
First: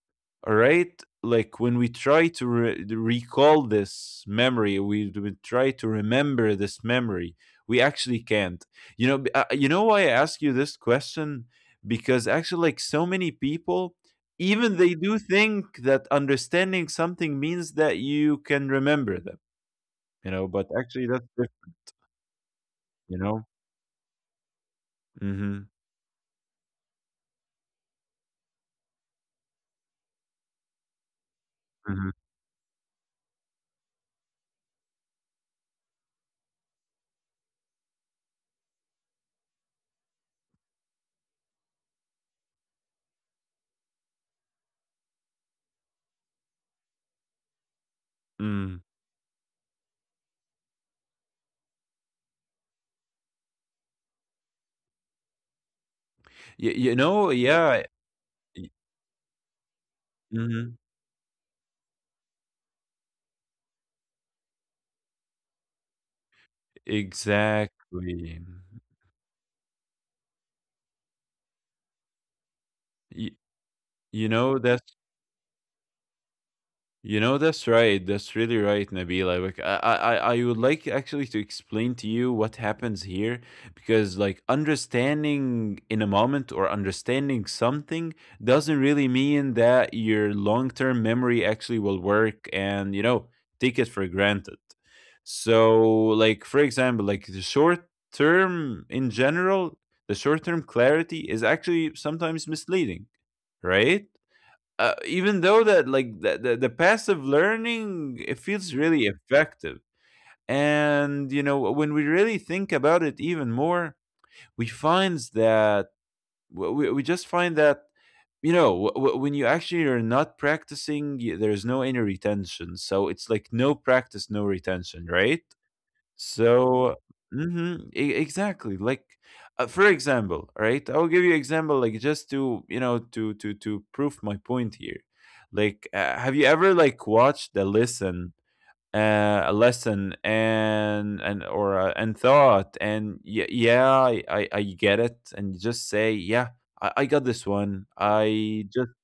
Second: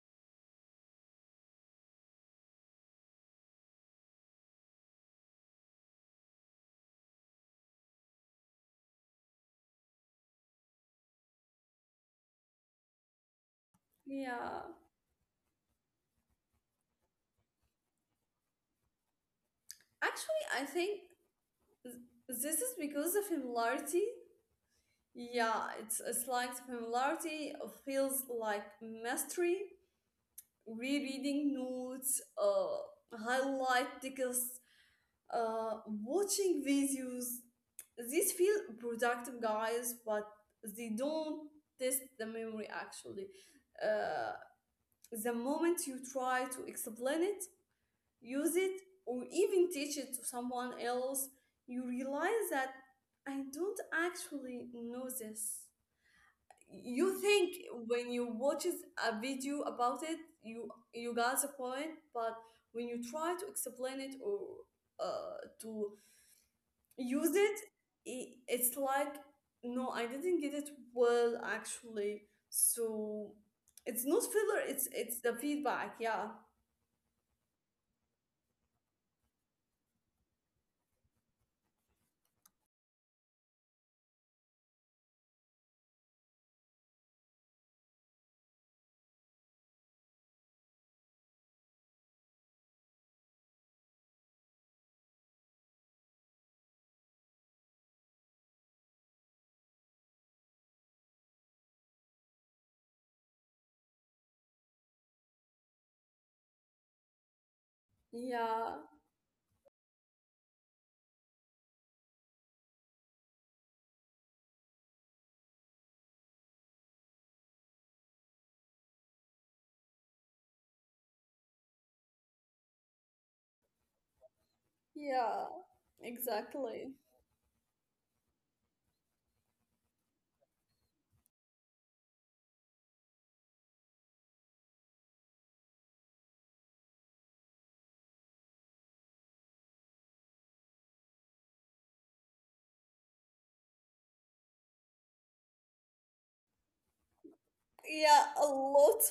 Speaker 1: all right, like when we try to recall this memory, we try to remember this memory, we actually can't. You know, you know why I ask you this question? Because actually, like, so many people,
Speaker 2: Yeah.
Speaker 1: even they do think that understanding something means that you can remember them, you
Speaker 2: Actually,
Speaker 1: know,
Speaker 2: I
Speaker 1: but
Speaker 2: think
Speaker 1: actually that's different,
Speaker 2: th- this is because the
Speaker 1: you know?
Speaker 2: familiarity. Yeah,
Speaker 1: Mm-hmm.
Speaker 2: it's like familiarity feels like mastery. Rereading
Speaker 1: Mm-hmm.
Speaker 2: notes, highlight tickets, watching videos. These feel productive, guys, but they don't test the memory actually. Uh, the moment you try to explain it, use
Speaker 1: Mm.
Speaker 2: it, or even teach it to someone else, you realize that I don't actually know this.
Speaker 1: You
Speaker 2: You
Speaker 1: know,
Speaker 2: think
Speaker 1: yeah.
Speaker 2: when you watches a video about it, you got the point. But when you try to explain it, or to use it, I
Speaker 1: Exactly.
Speaker 2: it's like, no, I didn't get it well actually. So
Speaker 1: Y
Speaker 2: it's not
Speaker 1: You
Speaker 2: filler,
Speaker 1: know, that's
Speaker 2: it's the feedback. Yeah,
Speaker 1: that's right. That's really right, Nabila. Like I would like actually to explain to you what happens here, because like understanding in a moment or understanding something doesn't really mean that your long-term memory actually will work and, you know, take it for granted. So, like for example, like the short term in general, the short term clarity is actually sometimes misleading, right? Even though that like the passive learning, it
Speaker 2: yeah,
Speaker 1: feels really effective, and you know, when we really think about it even more, we finds that we just find that, you know, when you actually are not practicing, there's no any retention. So it's like no practice no retention,
Speaker 2: yeah,
Speaker 1: right?
Speaker 2: exactly.
Speaker 1: So mhm, exactly. Like, for example, right? I'll give you example like just to, you know, to prove my point here. Like have you ever like watched a lesson, and thought, and yeah, yeah I get it, and you just say yeah, I got this one
Speaker 2: Yeah, a
Speaker 1: I just,
Speaker 2: lot,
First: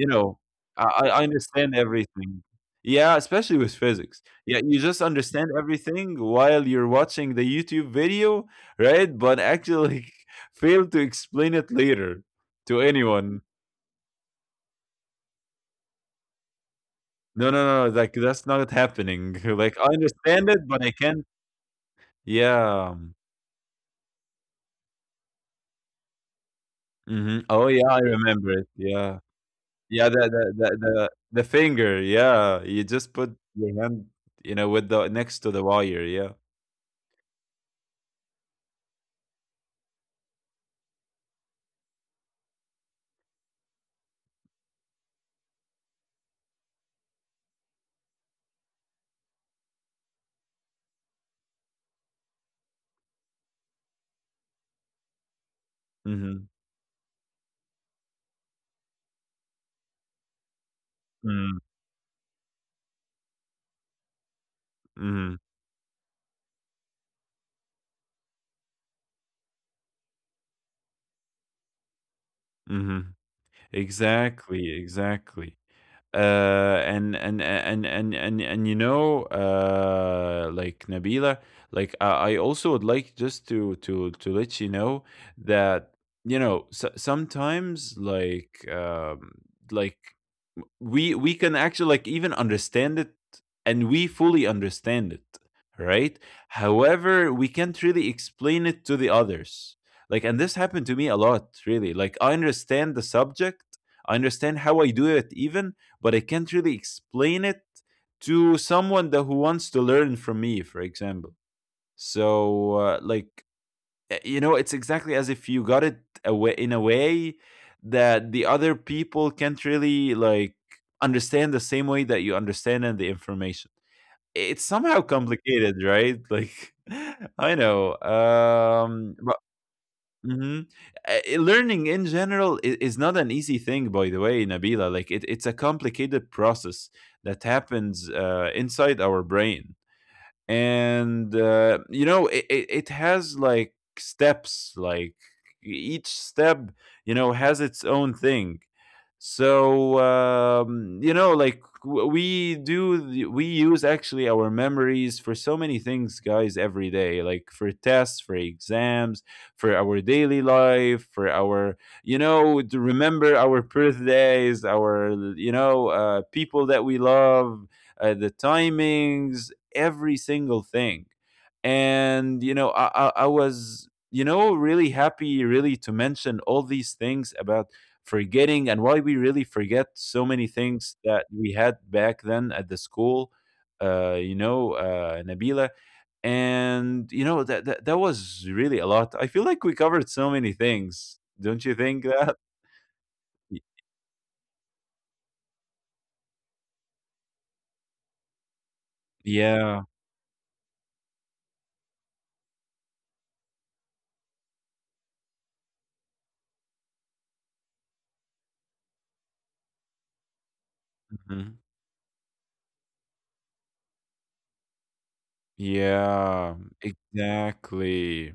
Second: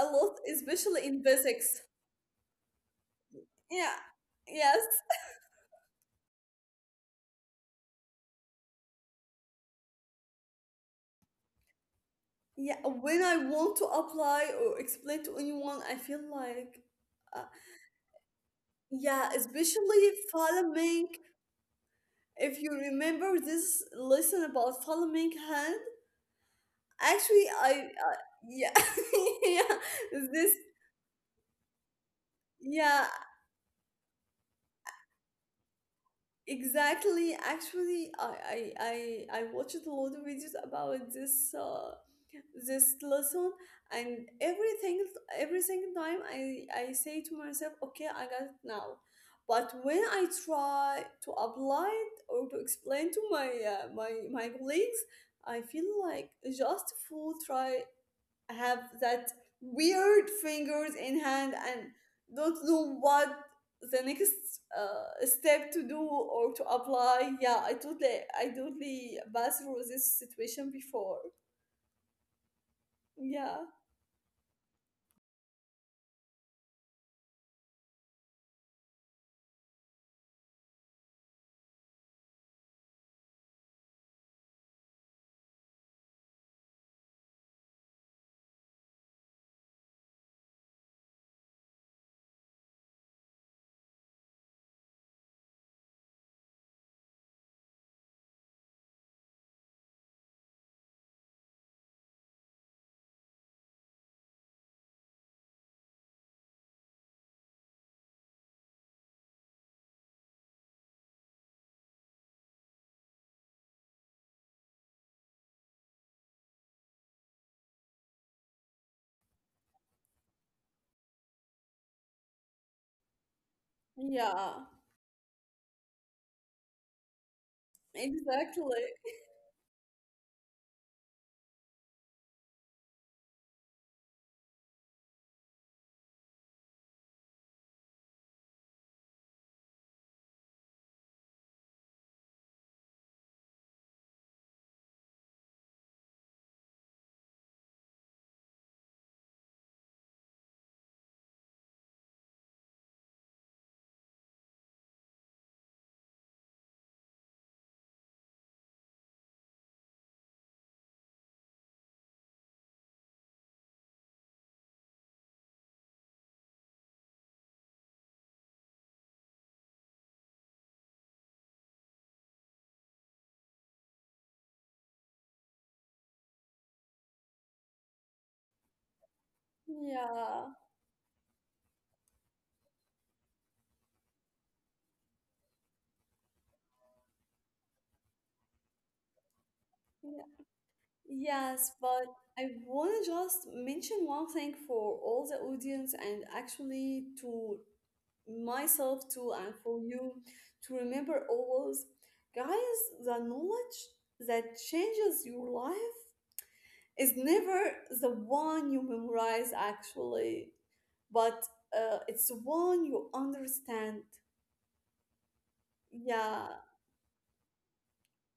Speaker 2: a lot,
Speaker 1: know,
Speaker 2: especially in
Speaker 1: I understand
Speaker 2: physics.
Speaker 1: everything. Yeah, especially with
Speaker 2: Yeah,
Speaker 1: physics. Yeah,
Speaker 2: yeah.
Speaker 1: you just understand everything while you're watching the YouTube video, right? But actually (laughs) fail to explain it later
Speaker 2: Yeah,
Speaker 1: to
Speaker 2: when I
Speaker 1: anyone.
Speaker 2: want to apply or explain to anyone, I feel like, uh,
Speaker 1: No, no, no, no, like that's not
Speaker 2: yeah,
Speaker 1: happening. (laughs)
Speaker 2: especially
Speaker 1: Like I understand it, but I
Speaker 2: Falamink.
Speaker 1: can't.
Speaker 2: If you
Speaker 1: Yeah.
Speaker 2: remember this lesson about Falamink hand,
Speaker 1: Mhm.
Speaker 2: actually,
Speaker 1: Oh yeah,
Speaker 2: I,
Speaker 1: I remember it.
Speaker 2: yeah, (laughs)
Speaker 1: Yeah.
Speaker 2: yeah,
Speaker 1: Yeah, the the
Speaker 2: this,
Speaker 1: the the, the finger. Yeah, you
Speaker 2: yeah,
Speaker 1: just put your hand, you know, with the next to the wire. Yeah.
Speaker 2: exactly. Actually, I watched a lot of videos about this. This lesson and everything, every single time I say to myself, okay, I got it now. But when I try to apply it, or to explain to my my colleagues, I feel like
Speaker 1: Mhm.
Speaker 2: just fool try, have that weird fingers in hand,
Speaker 1: Mm,
Speaker 2: and don't know what the next
Speaker 1: mhm.
Speaker 2: step to do or to apply. Yeah, I totally passed through this situation before.
Speaker 1: Mhm.
Speaker 2: Yeah.
Speaker 1: Exactly, exactly, and you know, like Nabila, like I also would like just to let you know that, you know, sometimes like we can actually like even understand it and we fully understand it, right, however we can't really explain it to the others. Like, and this happened to me a lot really. Like I understand the subject, I understand how I do it even, but I can't really explain it to someone that who wants to learn from me, for example. So you know, it's exactly as if you got it away in a way that the other people can't really like understand the same way that you understand and the information.
Speaker 2: Yeah,
Speaker 1: It's somehow complicated, right? Like (laughs) I know.
Speaker 2: exactly.
Speaker 1: But mhm. Learning in general, I is not an easy thing, by the way, Nabila. Like it's a complicated process that happens inside our brain, and you know, it has like steps. Like each step, you know, has its own thing. So you know, like we use actually our memories for so many things, guys, every day, like for tests, for exams, for our daily life, for our, you know, to remember our birthdays, our, you know, people that we love, the timings, every single thing. And you know, I was, you know, really happy, really to mention all these things about forgetting and why we really forget so
Speaker 2: Yeah,
Speaker 1: many things that we had back then at the school. You know, Nabila, and you know that, that that was really a lot. I feel like we covered
Speaker 2: yeah.
Speaker 1: so many things. Don't you
Speaker 2: Yes,
Speaker 1: think
Speaker 2: but
Speaker 1: that?
Speaker 2: I want to just
Speaker 1: Y-
Speaker 2: mention one thing for all the audience, and actually to myself too, and for
Speaker 1: yeah,
Speaker 2: you to remember always, guys, the knowledge that changes your life is never the one you memorize actually, but
Speaker 1: mhm,
Speaker 2: it's the one you understand.
Speaker 1: yeah
Speaker 2: Yeah.
Speaker 1: exactly,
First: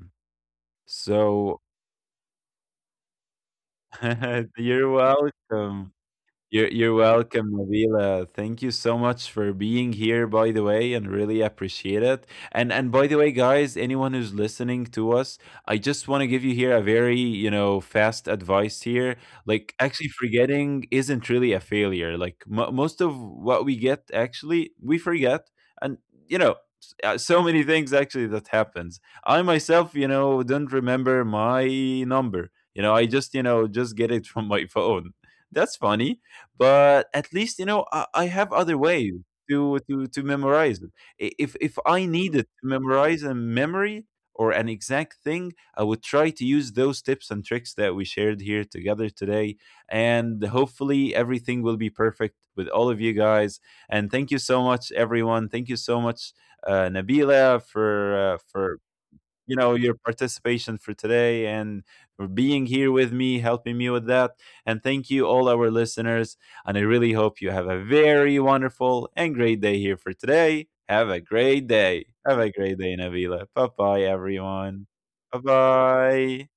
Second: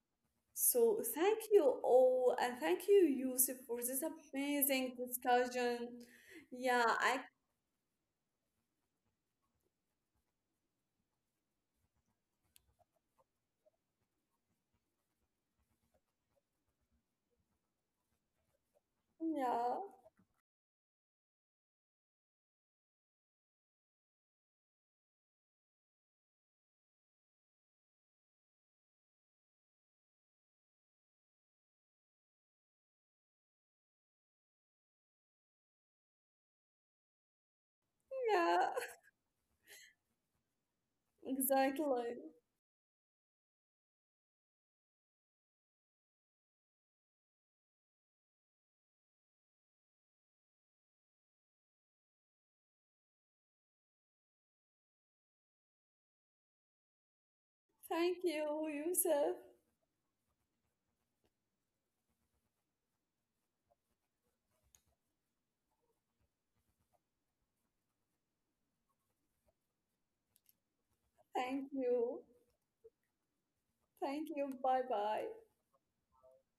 Speaker 2: So thank
Speaker 1: so
Speaker 2: you all, and thank you, Yusuf, for this
Speaker 1: (laughs) You're
Speaker 2: amazing
Speaker 1: welcome.
Speaker 2: discussion. Yeah,
Speaker 1: You're
Speaker 2: I
Speaker 1: welcome, Nabila. Thank you so much for being here, by the way, and really appreciate it. And by the way, guys, anyone who's listening to us, I just want to give you here a very, you know, fast advice here. Like
Speaker 2: yeah,
Speaker 1: actually, forgetting isn't really a failure. Like mo most of what we get, actually, we forget, and you know, so many things actually that happens. I myself, you know, don't remember my number. You know, I just, you know, just get it (laughs) from my phone. That's funny, but at least, you know, I have
Speaker 2: yeah,
Speaker 1: other ways to memorize it.
Speaker 2: (laughs)
Speaker 1: If I
Speaker 2: exactly.
Speaker 1: needed to memorize a memory or an exact thing, I would try to use those tips and tricks that we shared here together today. And hopefully everything will be perfect with all of you guys. And thank you so much, everyone. Thank you so much, Nabila, for
Speaker 2: Thank
Speaker 1: for,
Speaker 2: you, Yusuf.
Speaker 1: you know, your participation for today and for being here with me helping me with that, and thank you all our listeners, and I really hope you have a very wonderful and great day here for today. Have a great
Speaker 2: Thank
Speaker 1: day.
Speaker 2: you.
Speaker 1: Have a great day, Navila. Bye bye,
Speaker 2: Thank you. Bye
Speaker 1: everyone.
Speaker 2: bye.
Speaker 1: Bye bye.